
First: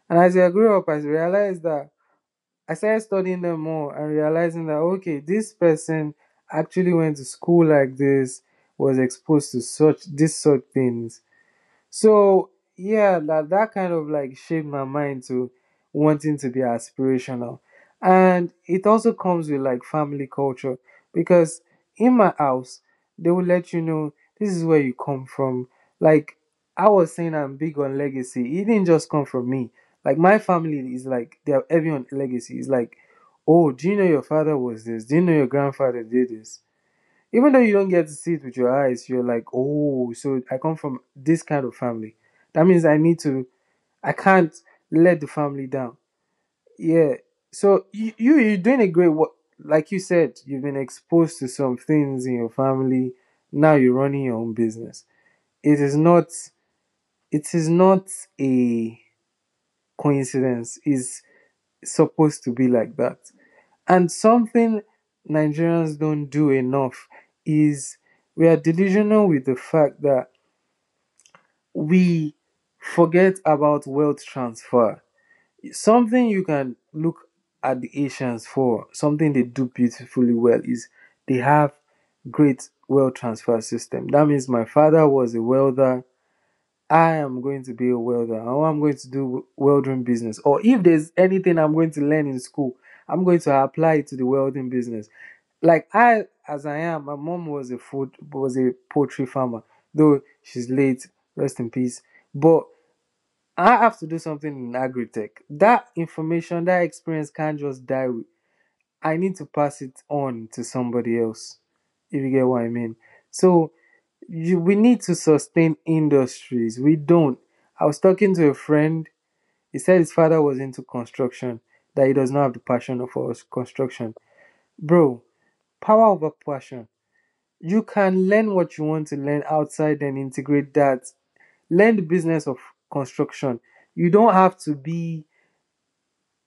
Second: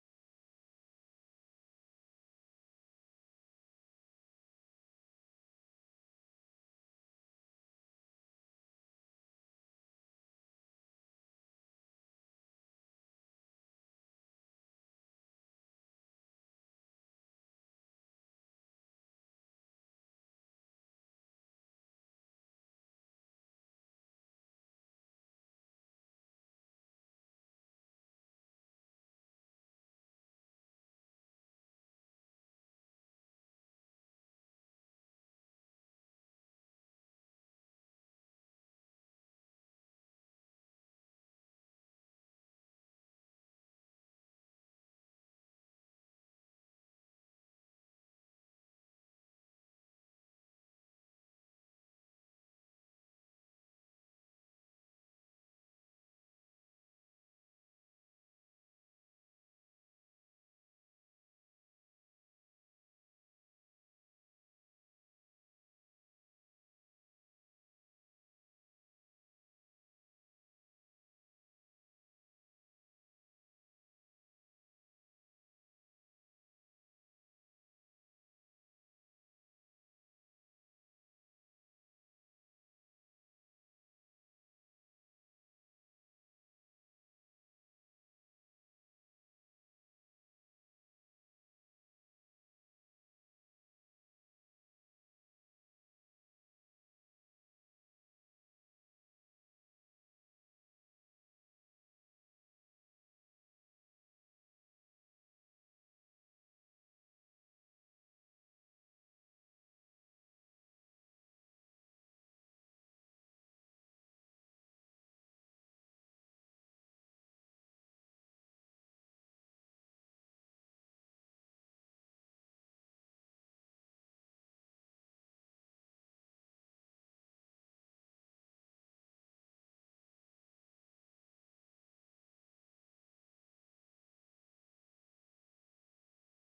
Speaker 2: And as I grew up, I realized that, I started studying them more and realizing that, okay, this person actually went to school like this, was exposed to such, these sort of things. So yeah, that kind of like shaped my mind to wanting to be aspirational. And it also comes with like family culture, because in my house they will let you know this is where you come from. Like, I was saying I'm big on legacy. It didn't just come from me. Like, my family is like, they are heavy on legacy. It's like, oh, do you know your father was this? Do you know your grandfather did this? Even though you don't get to see it with your eyes, you're like, oh, so I come from this kind of family. That means I need to, I can't let the family down. Yeah. So you, you're doing a great work. Like you said, you've been exposed to some things in your family. Now you're running your own business. It is not. It is not a coincidence. It's supposed to be like that. And something Nigerians don't do enough is, we are delusional with the fact that we forget about wealth transfer. Something you can look at the Asians for, something they do beautifully well, is they have great wealth transfer system. That means my father was a welder, I am going to be a welder. Or I'm going to do welding business. Or if there's anything I'm going to learn in school, I'm going to apply it to the welding business. Like I, as I am, my mom was a poultry farmer. Though she's late, rest in peace. But I have to do something in agri tech. That information, that experience can't just die with. I need to pass it on to somebody else. If you get what I mean. So we need to sustain industries. We don't. I was talking to a friend. He said his father was into construction, that he does not have the passion for construction. Bro, power over passion. You can learn what you want to learn outside and integrate that. Learn the business of construction. You don't have to be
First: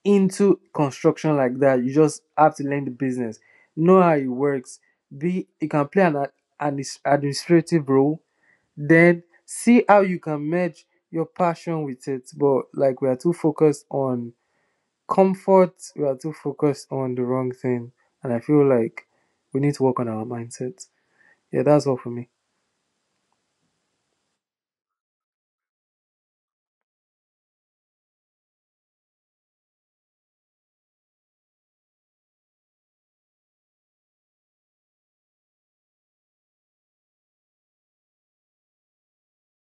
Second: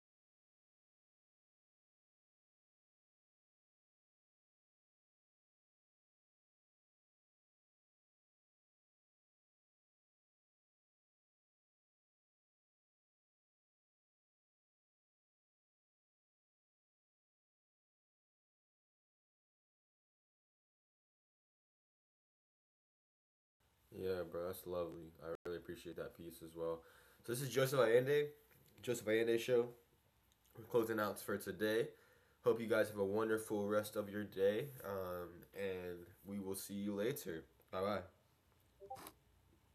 Speaker 2: into construction like that. You just have to learn the business, know how it works. Be You can play an administrative role, then see how you can merge your passion with it. But like, we are too focused on comfort, we are too focused on the wrong thing. And I feel like we need to work on our mindset. Yeah, that's all for me.
Speaker 1: Yeah, bro, that's lovely. I really appreciate that piece as well. So this is Joseph Allende, Joseph Allende show. We're closing out for today. Hope you guys have a wonderful rest of your day, and we will see you later. Bye bye.